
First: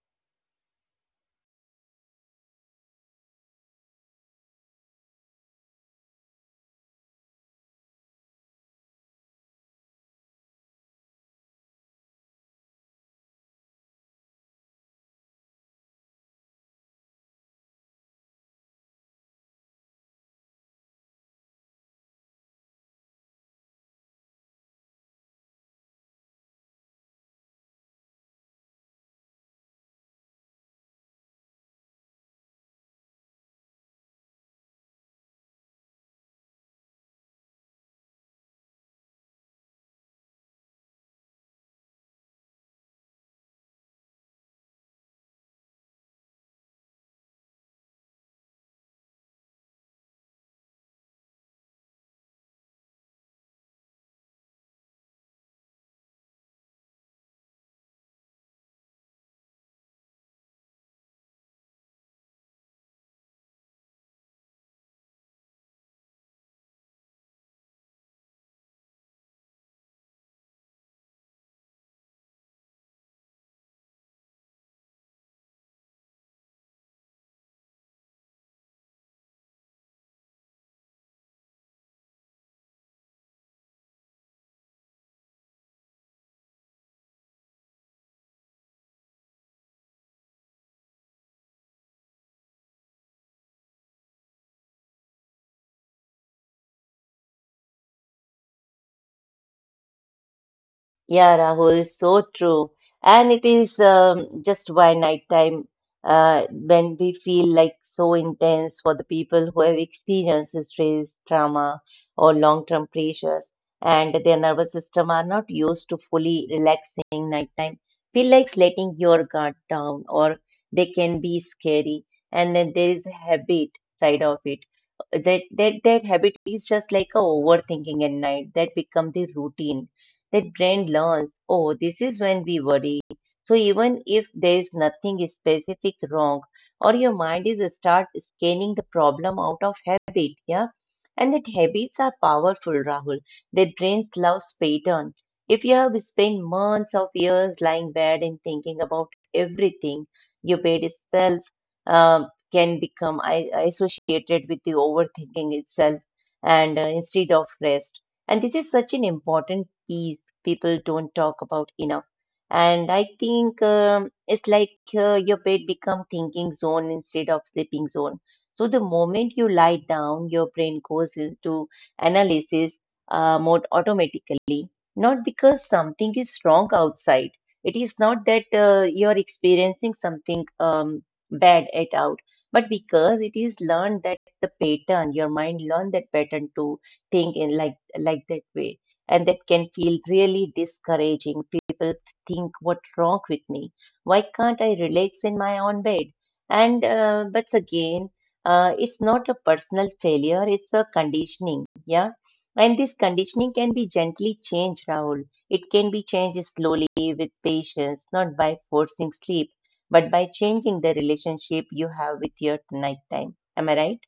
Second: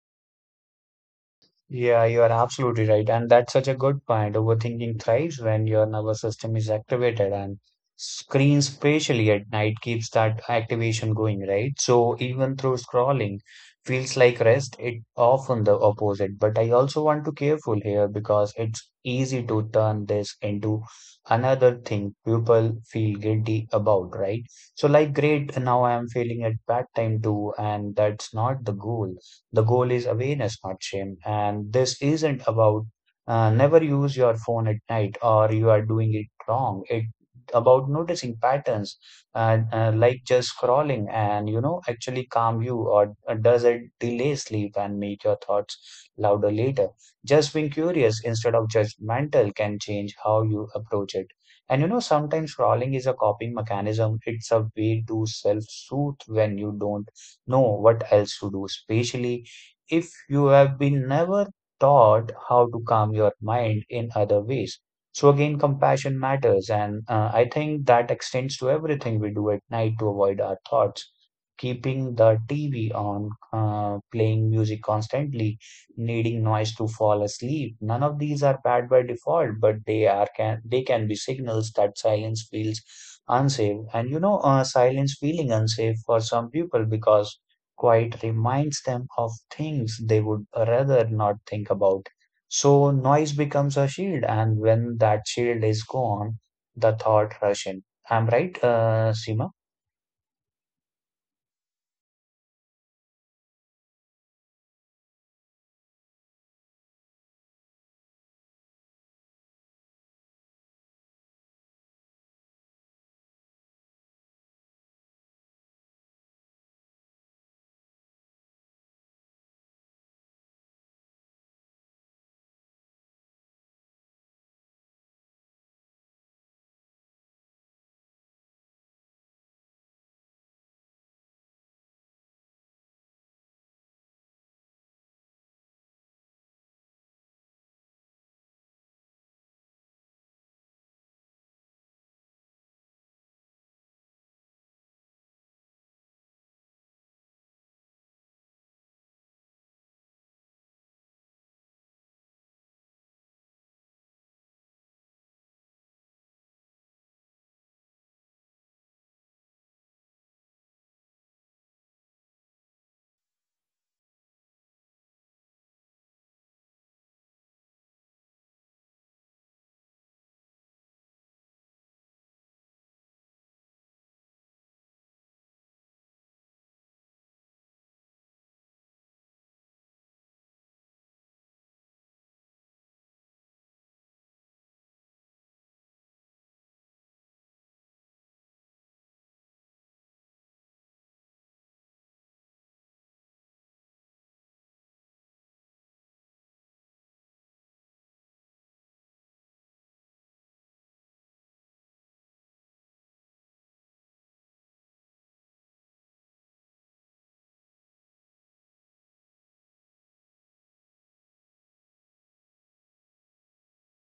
B: Yeah, you are absolutely right. And that's such a good point. Overthinking thrives when your nervous system is activated, and screens, especially at night, keeps that activation going, right? So even through scrolling feels like rest, it often the opposite. But I also want to careful here because it's easy to turn this into another thing people feel guilty about, right? So like, great, now I am feeling at bad time too, and that's not the goal. The goal is awareness, not shame. And this isn't about uh, never use your phone at night or you are doing it wrong. It about noticing patterns uh, uh, like just scrolling and you know actually calm you or uh, does it delay sleep and make your thoughts louder later, just being curious instead of judgmental can change how you approach it. And you know sometimes scrolling is a coping mechanism, it's a way to self-soothe when you don't know what else to do, especially if you have been never taught how to calm your mind in other ways. So again, compassion matters, and uh, I think that extends to everything we do at night to avoid our thoughts. Keeping the T V on, uh, playing music constantly, needing noise to fall asleep. None of these are bad by default, but they are can they can be signals that silence feels unsafe. And you know, uh, silence feeling unsafe for some people because quiet reminds them of things they would rather not think about. So noise becomes a shield, and when that shield is gone, the thought rush in. I'm right, uh, Seema?
A: Yeah, Rahul, so true. And it is um, just why nighttime, uh, when we feel like so intense for the people who have experienced stress, trauma, or long-term pressures, and their nervous system are not used to fully relaxing nighttime, feel like letting your guard down, or they can be scary. And then there is a habit side of it. That that that habit is just like a overthinking at night that become the routine that brain learns, oh, this is when we worry. So even if there is nothing specific wrong, or your mind is uh, start scanning the problem out of habit, yeah. And that habits are powerful, Rahul. That brains loves pattern. If you have spent months of years lying bed and thinking about everything, your bed itself um can become i- associated with the overthinking itself and uh, instead of rest. And this is such an important piece people don't talk about enough. And I think um, it's like uh, your bed become thinking zone instead of sleeping zone. So the moment you lie down, your brain goes into analysis uh, mode automatically. Not because something is wrong outside. It is not that uh, you are experiencing something um, bad at out, but because it is learned that the pattern, your mind learned that pattern to think in like like that way and that can feel really discouraging. People think, what's wrong with me? Why can't I relax in my own bed? And uh, but again, uh, it's not a personal failure, it's a conditioning. Yeah. And this conditioning can be gently changed, Rahul. It can be changed slowly with patience, not by forcing sleep, but by changing the relationship you have with your nighttime. Am I right?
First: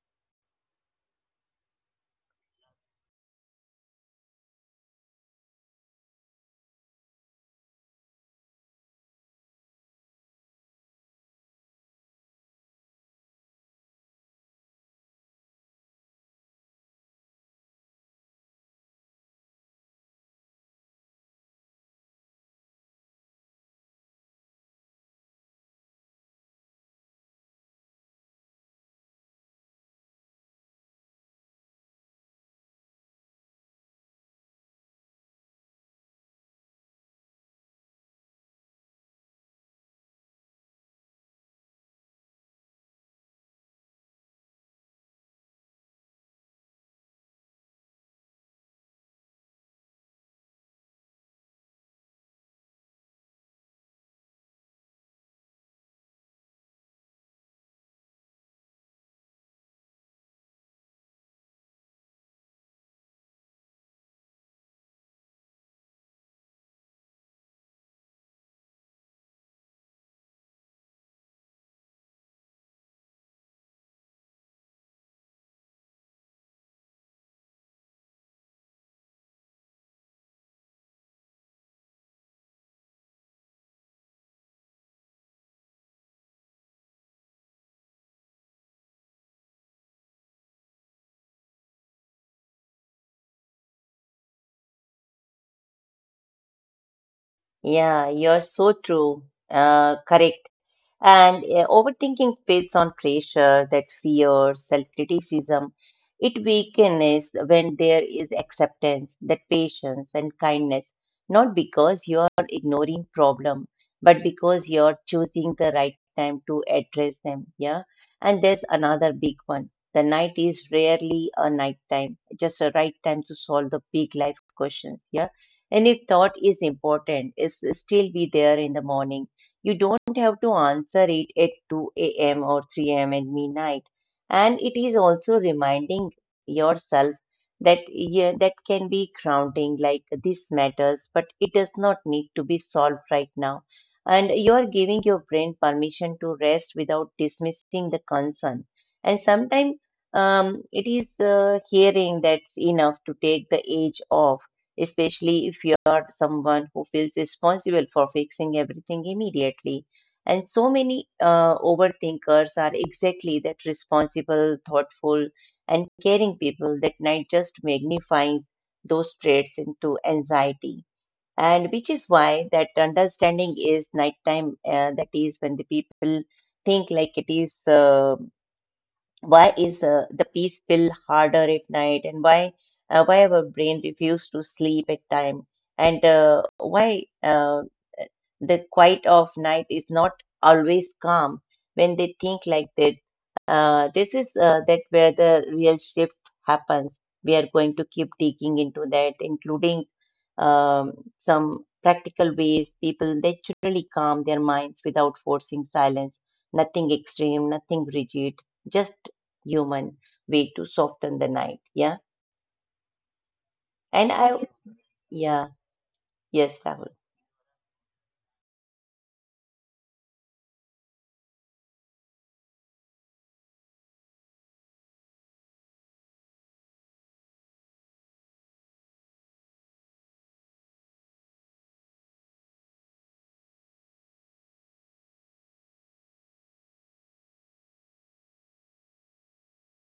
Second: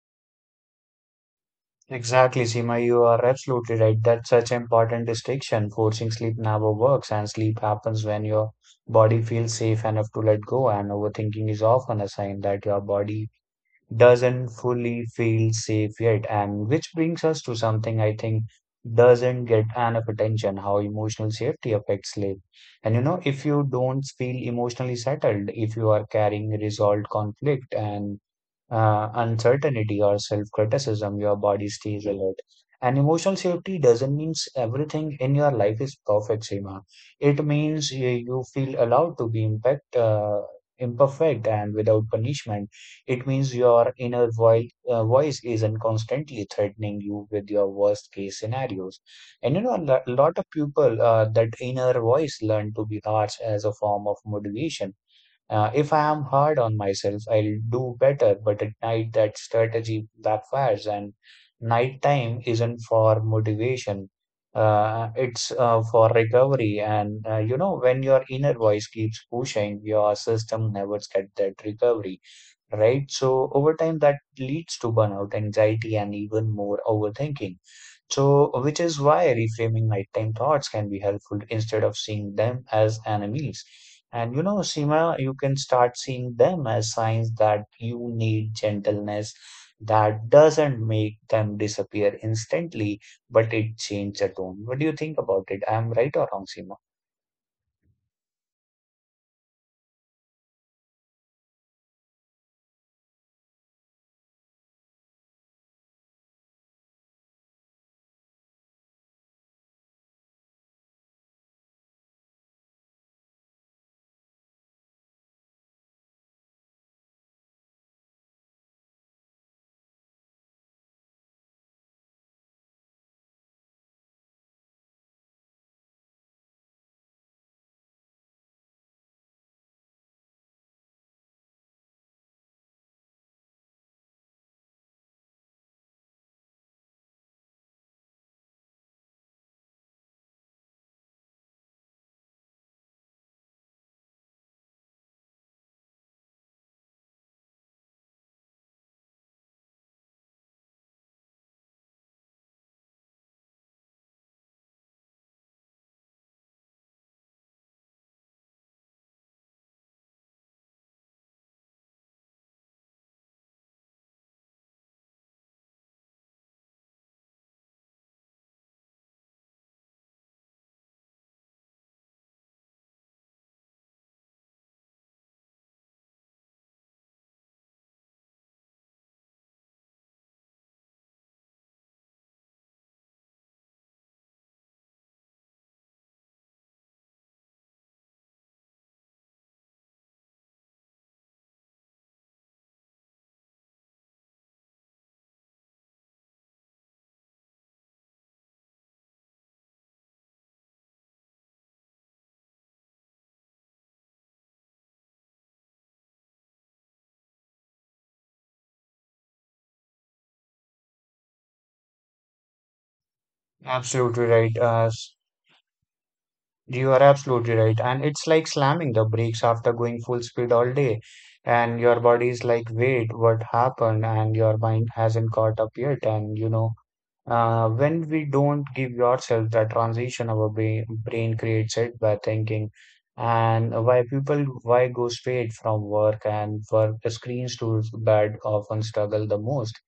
B: Exactly, Seema. You are absolutely right. That's such important distinction. Forcing sleep never works, and sleep happens when your body feels safe enough to let go. And overthinking is often a sign that your body doesn't fully feel safe yet. And which brings us to something I think doesn't get enough attention, how emotional safety affects sleep. And you know, if you don't feel emotionally settled, if you are carrying resolved conflict and uh, uncertainty or self criticism, your body stays alert. And emotional safety doesn't mean everything in your life is perfect, Seema. It means you, you feel allowed to be impact, uh, imperfect and without punishment. It means your inner voi- uh, voice isn't constantly threatening you with your worst case scenarios. And you know, a lo- lot of people, uh, that inner voice learn to be harsh as a form of motivation. Uh, if I am hard on myself, I'll do better, but at night that strategy backfires, and nighttime isn't for motivation. Uh, it's uh, for recovery. And uh, you know, when your inner voice keeps pushing, your system never gets that recovery, right? So over time that leads to burnout, anxiety, and even more overthinking. So, which is why reframing nighttime thoughts can be helpful instead of seeing them as enemies. And you know, Seema, you can start seeing them as signs that you need gentleness that doesn't make them disappear instantly, but it changes the tone. What do you think about it? I'm right or wrong, Seema?
A: Yeah, you're so true. Uh, correct. And uh, overthinking feeds on pressure, that fear, self criticism. It weakens when there is acceptance, that patience and kindness, not because you are ignoring problem, but because you are choosing the right time to address them. Yeah. And there's another big one. The night is rarely a night time, just a right time to solve the big life questions. Yeah. And if thought is important, it's still be there in the morning you don't have to answer it at two a m or three a m at midnight. And it is also reminding yourself that yeah, that can be grounding, like this matters, but it does not need to be solved right now. And you are giving your brain permission to rest without dismissing the concern. And sometimes um, it is uh, hearing that's enough to take the edge off especially if you are someone who feels responsible for fixing everything immediately. And so many uh, overthinkers are exactly that responsible, thoughtful, and caring people that night just magnifies those traits into anxiety. And which is why that understanding is nighttime, uh, that is when the people think like it is. Uh, why is uh, the peace feel harder at night and why uh, why our brain refuse to sleep at time and uh, why uh, the quiet of night is not always calm when they think like that uh, this is uh, that where the real shift happens. We are going to keep digging into that, including um, some practical ways people naturally calm their minds without forcing silence. Nothing extreme, nothing rigid, just human way to soften the night. Yeah, and
B: Absolutely
A: I
B: right. Uh,
A: yeah yes, Rahul.
B: You are absolutely right. And it's like slamming the brakes after going full speed all day. And your body is like, wait, what happened? And your mind hasn't caught up yet. And you know, uh, when we don't give yourself that transition, our brain, brain creates it by thinking. And why people, why go straight from work and for screens to bed often struggle the most,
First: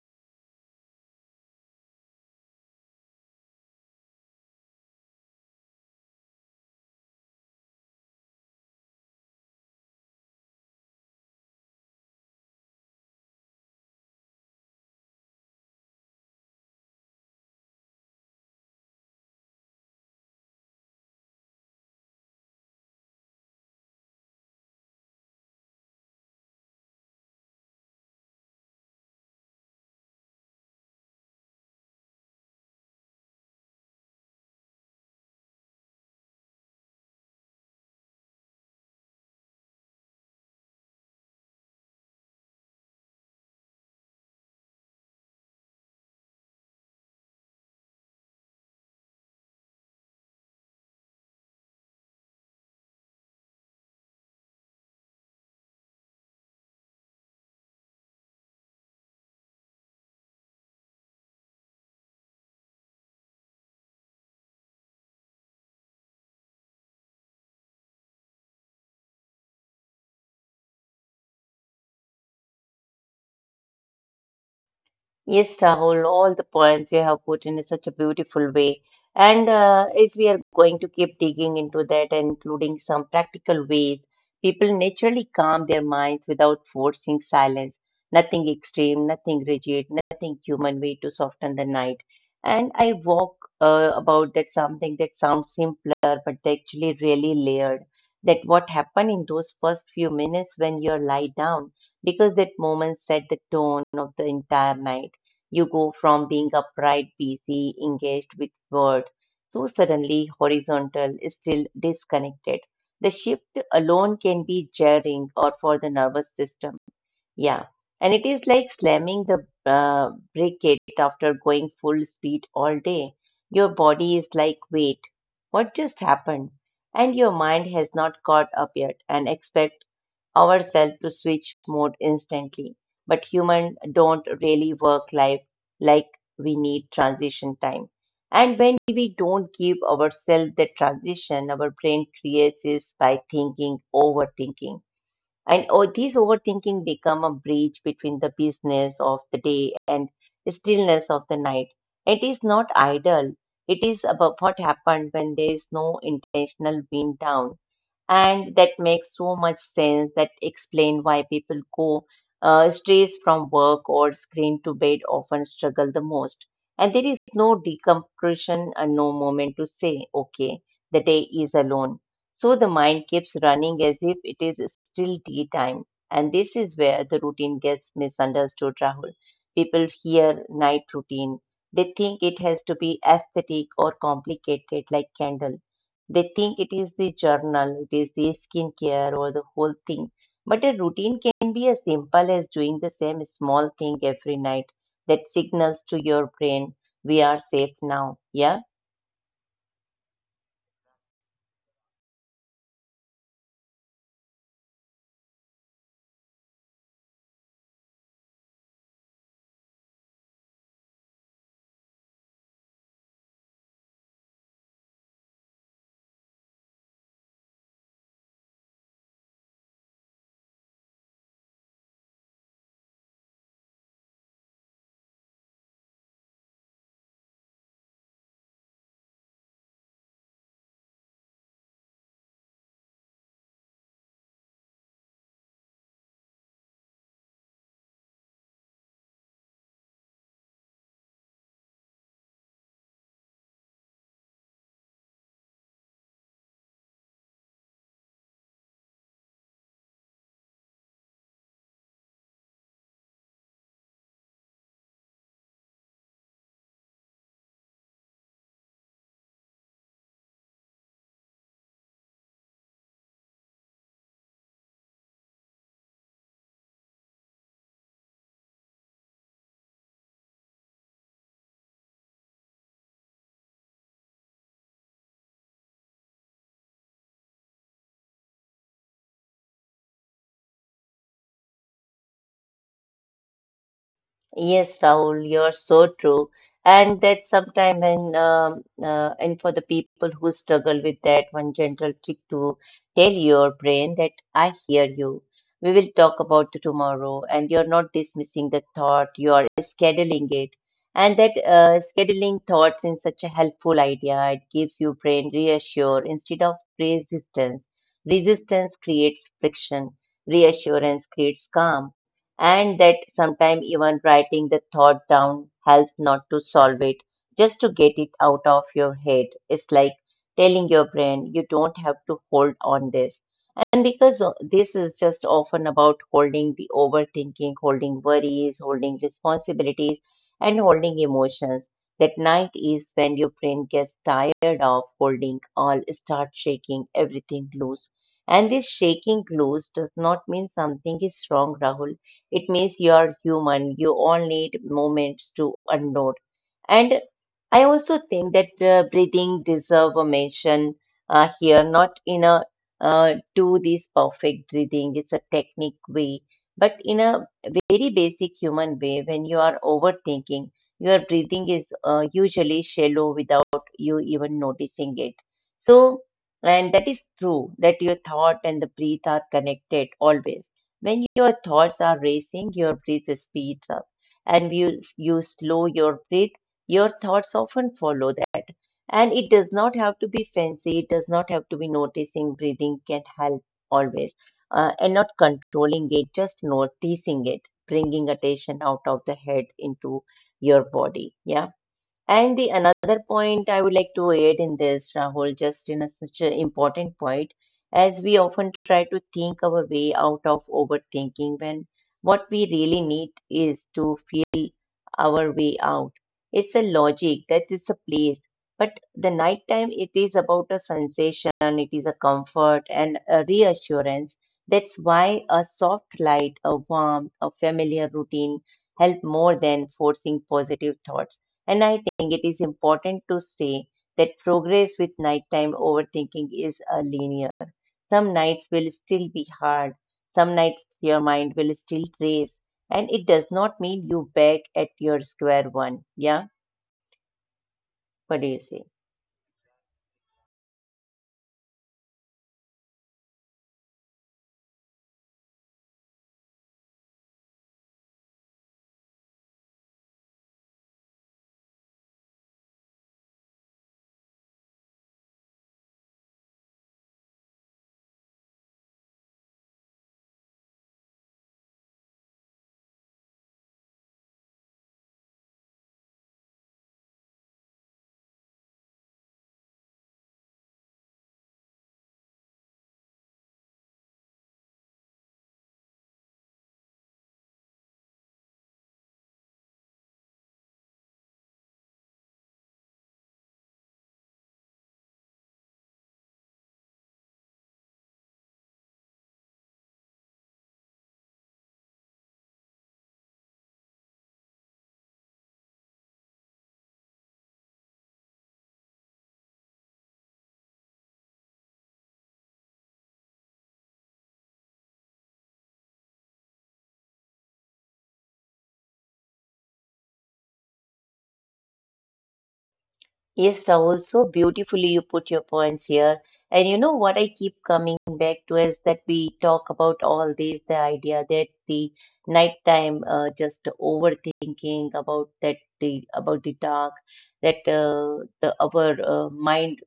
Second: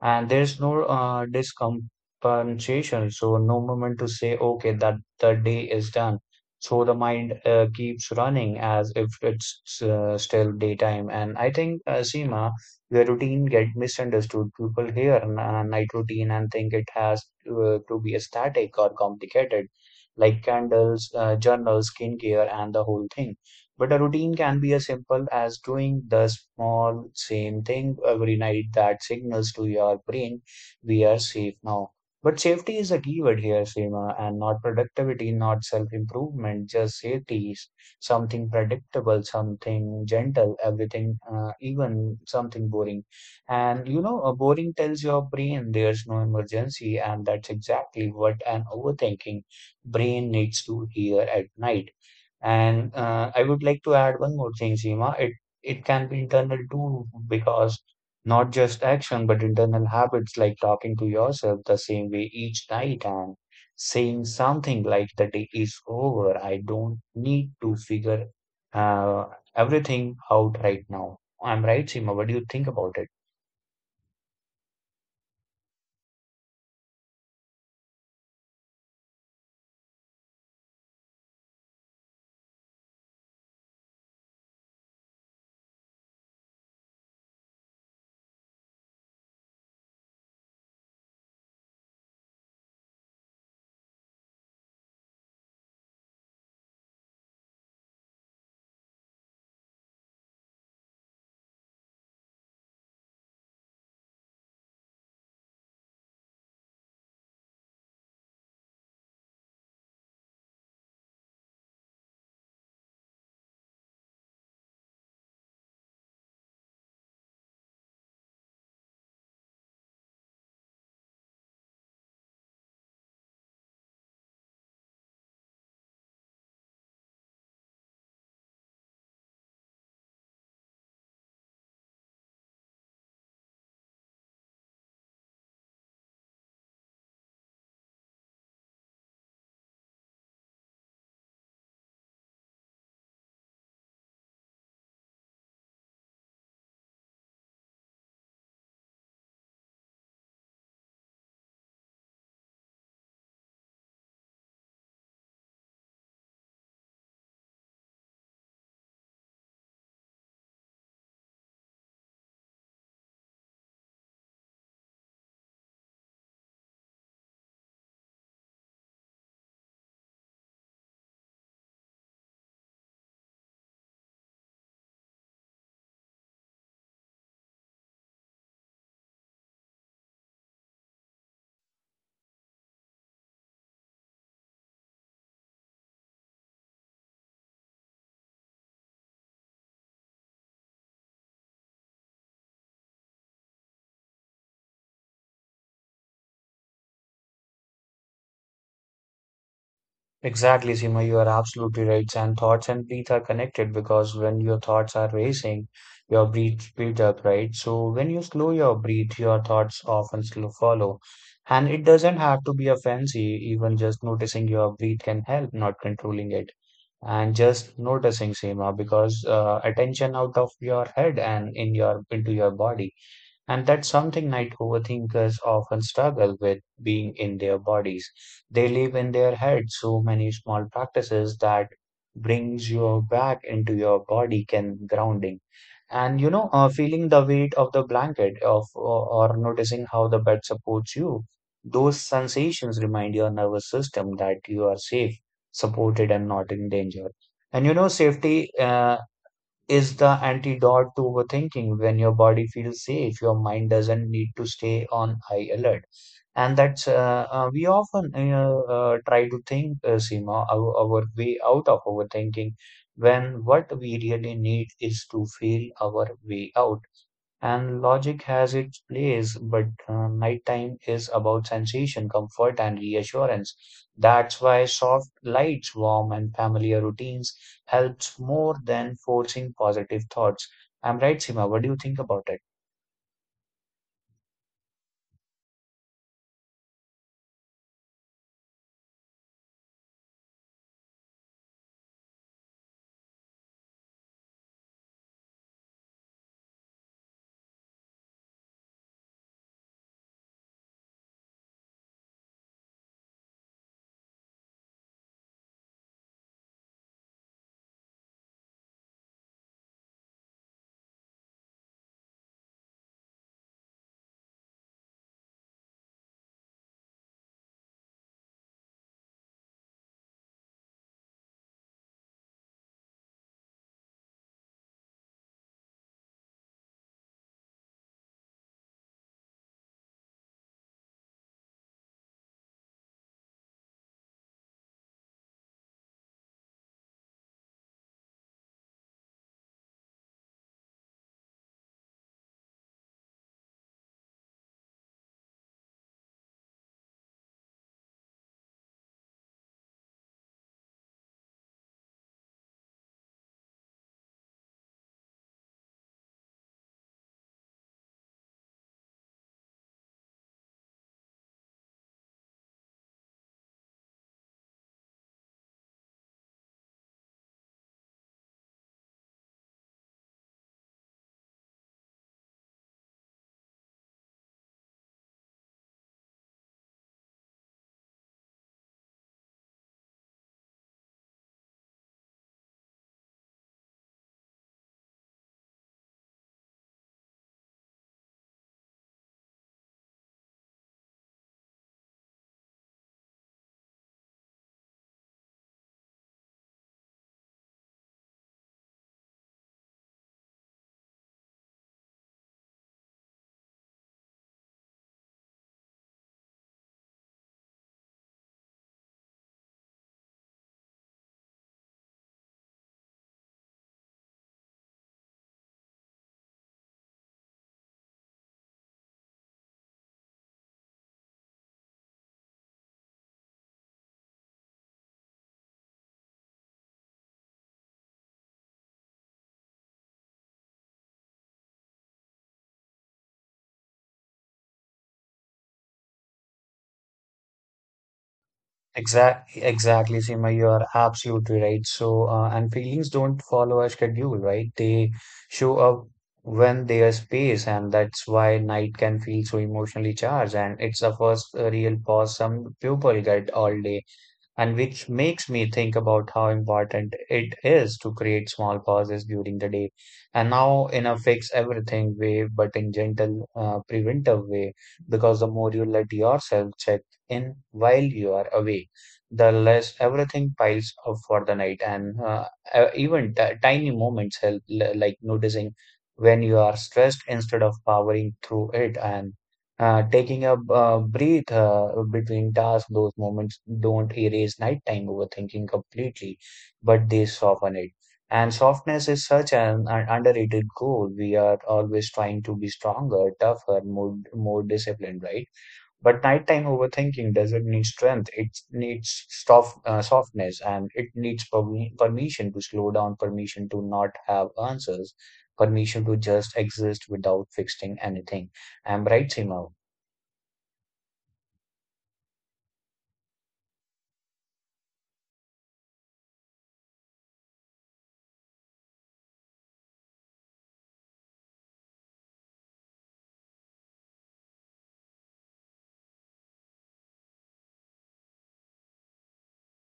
B: and there's no uh, discompensation, so no moment to say, okay, that the day is done. So the mind uh, keeps running as if it's uh, still daytime. And I think, uh, Seema, the routine get misunderstood. People hear a night routine and think it has uh, to be static or complicated, like candles, uh, journals, skincare, and the whole thing. But a routine can be as simple as doing the small same thing every night that signals to your brain we are safe now. But safety is a keyword here, Seema, and not productivity, not self-improvement, just safety is something predictable, something gentle, everything, uh, even something boring. And you know, a boring tells your brain there's no emergency, and that's exactly what an overthinking brain needs to hear at night. And uh, I would like to add one more thing, Seema. It it can be internal too, because not just action, but internal habits like talking to yourself the same way each night and saying something like the day is over. I don't need to figure uh, everything out right now. I'm right, Seema. What do you think about it?
A: Yes, Rahul, all the points you have put in such a beautiful way. And uh, as we are going to keep digging into that and including some practical ways, people naturally calm their minds without forcing silence. Nothing extreme, nothing rigid, nothing human way to soften the night. And I walk uh, about that something that sounds simpler, but actually really layered. That what happened in those first few minutes when you lie down, because that moment set the tone of the entire night you go from being upright, busy, engaged with work, so suddenly horizontal, still disconnected. The shift alone can be jarring or for the nervous system. Yeah. And it is like slamming the uh, brake it after going full speed all day. Your body is like, wait, what just happened? And your mind has not caught up yet and expects ourselves to switch mode instantly. But humans don't really work life like we need transition time. And when we don't give ourselves the transition, our brain creates this by thinking, overthinking. And oh, these overthinking become a bridge between the business of the day and stillness of the night. It is not idle. It is about what happened when there is no intentional wind down and that makes so much sense that explain why people go uh, strays from work or screen to bed often struggle the most and there is no decompression and no moment to say okay the day is alone so the mind keeps running as if it is still daytime and this is where the routine gets misunderstood Rahul. People hear night routine they think it has to be aesthetic or complicated like candle they think it is the journal, it is the skincare or the whole thing. But a routine can be as simple as doing the same small thing every night that signals to your brain we are safe now. Yeah.
B: Exactly, Seema, you are absolutely right. And thoughts and breath are connected because when your thoughts are racing, your breath speeds up, right? So when you slow your breath, your thoughts often slow follow. And it doesn't have to be a fancy, even just noticing your breath can help, not controlling it. And just noticing, Seema, because uh, attention out of your head and in your into your body. And that's something night overthinkers often struggle with, being in their bodies. They live in their heads. So many small practices that brings you back into your body can grounding. And you know, uh, feeling the weight of the blanket of or noticing how the bed supports you. Those sensations remind your nervous system that you are safe, supported, and not in danger. And you know, safety uh, is the antidote to overthinking. When your body feels safe, your mind doesn't need to stay on high alert. And that's uh, uh, we often uh, uh, try to think, uh, Seema, our, our way out of overthinking when what we really need is to feel our way out. And logic has its place, but uh, nighttime is about sensation, comfort, and reassurance. That's why soft lights, warm and familiar routines helps more than forcing positive thoughts. I'm right, Sima. What do you think about it?
A: Yes, Rahul, you're so true. And that sometimes, and um, uh, and for the people who struggle with that, one gentle trick to tell your brain that I hear you. We will talk about it tomorrow, and you're not dismissing the thought. You are scheduling it, and that uh, scheduling thoughts in such a helpful idea. It gives your brain reassure instead of resistance. Resistance creates friction. Reassurance creates calm and that sometimes even writing the thought down helps not to solve it, just to get it out of your head. It's like telling your brain you don't have to hold on this. And because o- this is just often about holding the overthinking, holding worries, holding responsibilities, and holding emotions, that night is when your brain gets tired of holding all, start shaking everything loose. And this shaking loose does not mean something is wrong, Rahul. It means you're human. You all need moments to unload. And I also think that uh, breathing deserve a mention uh, here, not in a uh, do this perfect breathing. It's a technique way, but in a very basic human way, when you are overthinking, your breathing is uh, usually shallow without you even noticing it. So, and that is true that your thought and the breath are connected always. When your thoughts are racing, your breath speeds up. And you, you slow your breath, your thoughts often follow that. And it does not have to be fancy, it does not have to be noticing. Breathing can help always. Uh, and not controlling it, just noticing it, bringing attention out of the head into your body. Yeah. And the another point I would like to add in this, Rahul, just in a, such an important point, as we often try to think our way out of overthinking when what we really need is to feel our way out. It's a logic that is a place, but the nighttime it is about a sensation, it is a comfort and a reassurance. That's why a soft light, a warmth, a familiar routine help more than forcing positive thoughts and I think it is important to say that progress with nighttime overthinking is a linear. Some nights will still be hard, some nights your mind will still race, and it does not mean you back at your square one. Yeah, what do you say?
B: Exact, exactly, Seema, you are absolutely right. So, uh, and feelings don't follow a schedule, right? They show up when they are space, and that's why night can feel so emotionally charged. And it's a first uh, real pause some people get all day, and which makes me think about how important it is to create small pauses during the day, and now in a fix everything way but in gentle uh, preventive way because the more you let yourself check in while you are away, the less everything piles up for the night. And uh, uh, even t- tiny moments help, l- like noticing when you are stressed instead of powering through it, and uh, taking a uh, breath uh, between tasks. Those moments don't erase nighttime overthinking completely, but they soften it. And softness is such an, an underrated goal. We are always trying to be stronger, tougher, more, more disciplined, right? But nighttime overthinking doesn't need strength. It needs soft, uh, softness, and it needs permi- permission to slow down, permission to not have answers, permission to just exist without fixing anything. I'm right, Seema.
A: Yes, Rahul, so beautifully you put your points here. And you know what I keep coming back to is that we talk about all these, the idea that the nighttime uh, just overthinking about that the about the dark, that uh, the our uh, mind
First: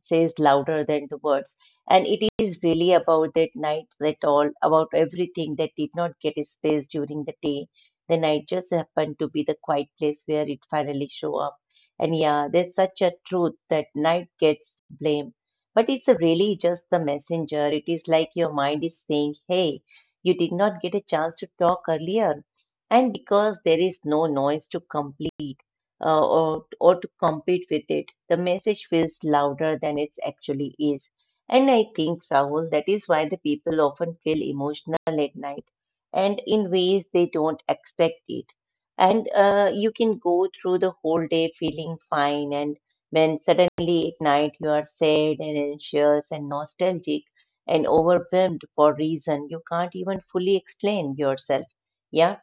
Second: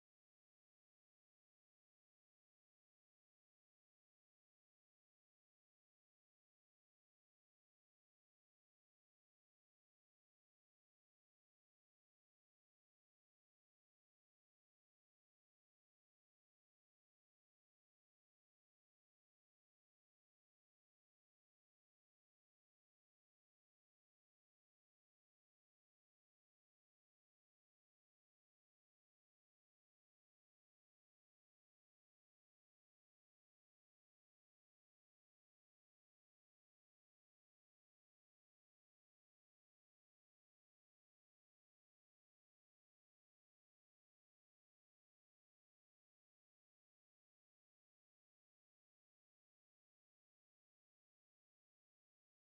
A: says louder than the words. And it is really about that night, that all about everything that did not get its space during the day. The night just happened to be the quiet place where it finally shows up and yeah, there's such a truth that night gets blame. But it's really just the messenger. It is like your mind is saying, hey, you did not get a chance to talk earlier. And because there is no noise to complete uh, or, or to compete with it, the message feels louder than it actually is. And I think, Rahul, that is why the people often feel emotional at night and in ways they don't expect it and uh, you can go through the whole day feeling fine and when suddenly at night you are sad and anxious and nostalgic and overwhelmed for reason you can't even fully explain yourself yeah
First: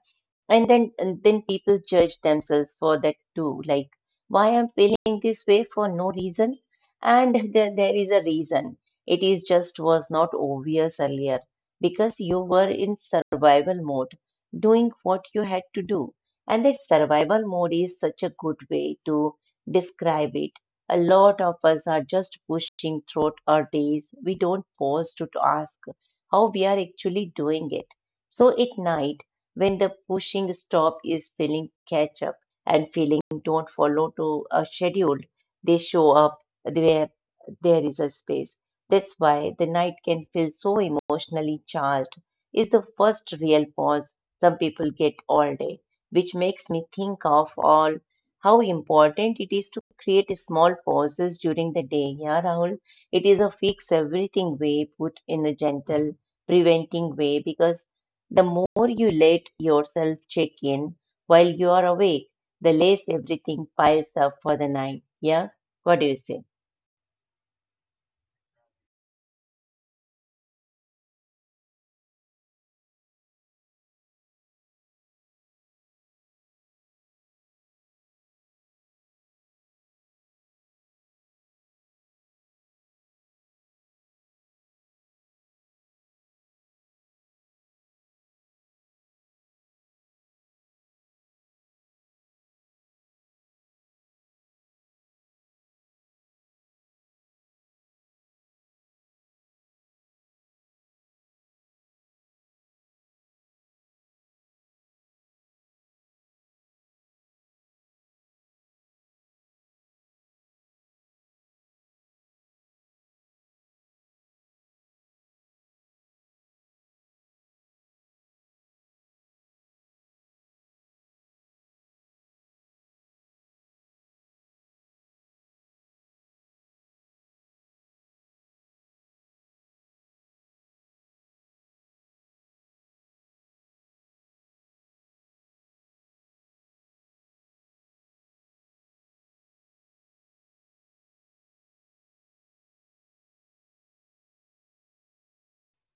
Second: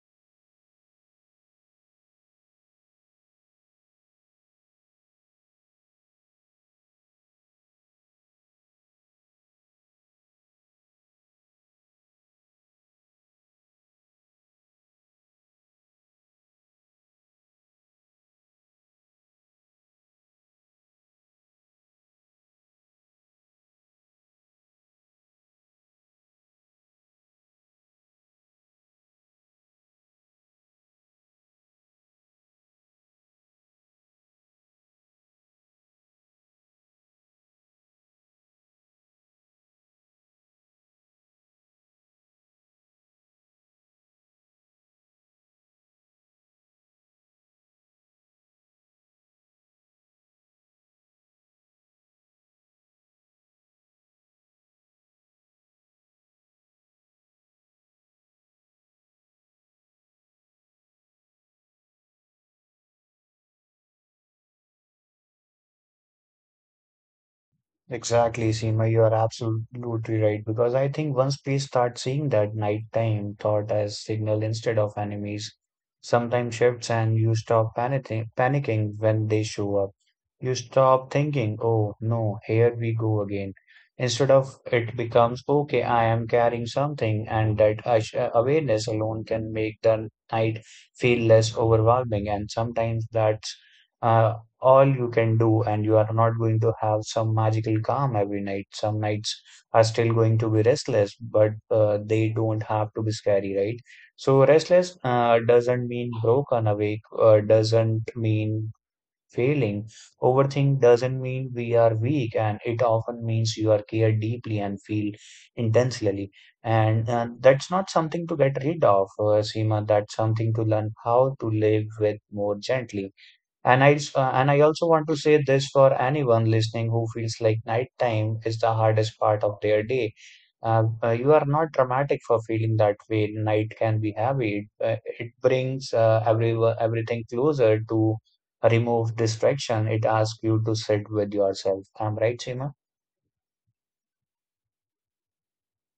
A: and then and then people judge themselves for that too like why I'm feeling this way for no reason and (laughs) there, there is a reason it is just was not obvious earlier because you were in survival mode doing what you had to do and that survival mode is such a good way to describe it a lot of us are just pushing through our days we don't pause to, to ask how we are actually doing it so at night when the pushing stop is feeling catch up and feeling don't follow to a schedule, they show up where there is a space. That's why the night can feel so emotionally charged. Is the first real pause some people get all day, which makes me think of all how important it is to create small pauses during the day. Yeah, Rahul, it is a fix everything way put in a gentle preventing way because the more you let yourself check in while you are awake, the less everything piles up for the night. Yeah? What do you say?
B: Exactly, Seema, you are absolutely right because I think once we start seeing that nighttime thought as signal instead of enemies, sometimes shifts and you stop panicking, panicking when they show up. You stop thinking, oh no, here we go again. Instead of it becomes, okay, I am carrying something, and that ash- uh, awareness alone can make the night feel less overwhelming. And sometimes that's uh, all you can do, and you are not going to have some magical calm every night. Some nights are still going to be restless, but uh, they don't have to be scary, right? So restless uh, doesn't mean broken, awake uh, doesn't mean failing, overthink doesn't mean we are weak, and it often means you are cared deeply and feel intensely. And uh, that's not something to get rid of, uh, Seema, that's something to learn how to live with more gently. And I, s- uh, and I also want to say this for anyone listening who feels like nighttime is the hardest part of their day. Uh, uh, you are not dramatic for feeling that way. Night can be heavy. It, uh, it brings uh, every, everything closer to remove distraction. It asks you to sit with yourself. I'm right, Seema?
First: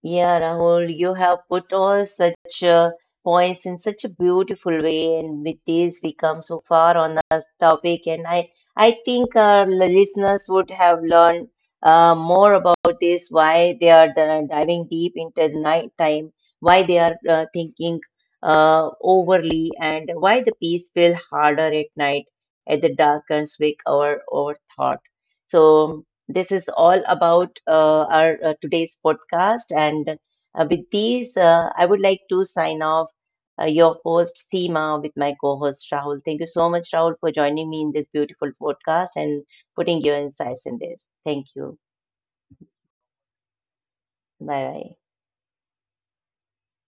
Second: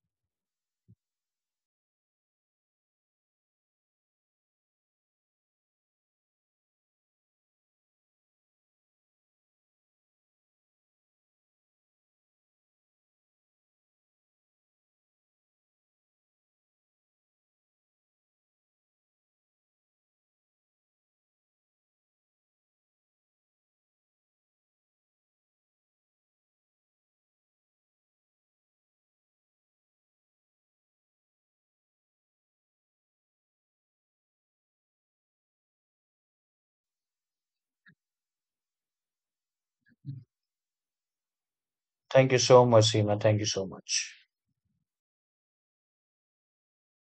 A: Yeah, Rahul, you have put all such uh, points in such a beautiful way, and with this, we come so far on this topic. And I, I think our listeners would have learned uh, more about this, why they are di- diving deep into the night time, why they are uh, thinking uh, overly, and why the peace feel harder at night at the darkens with our our thought. So this is all about uh, our uh, today's podcast. And uh, with these, uh, I would like to sign off uh, your host, Seema, with my co host, Rahul. Thank you so much, Rahul, for joining me in this beautiful podcast and putting your insights in this. Thank you.
B: Thank you so much, Seema. Thank you so much.
A: Bye bye.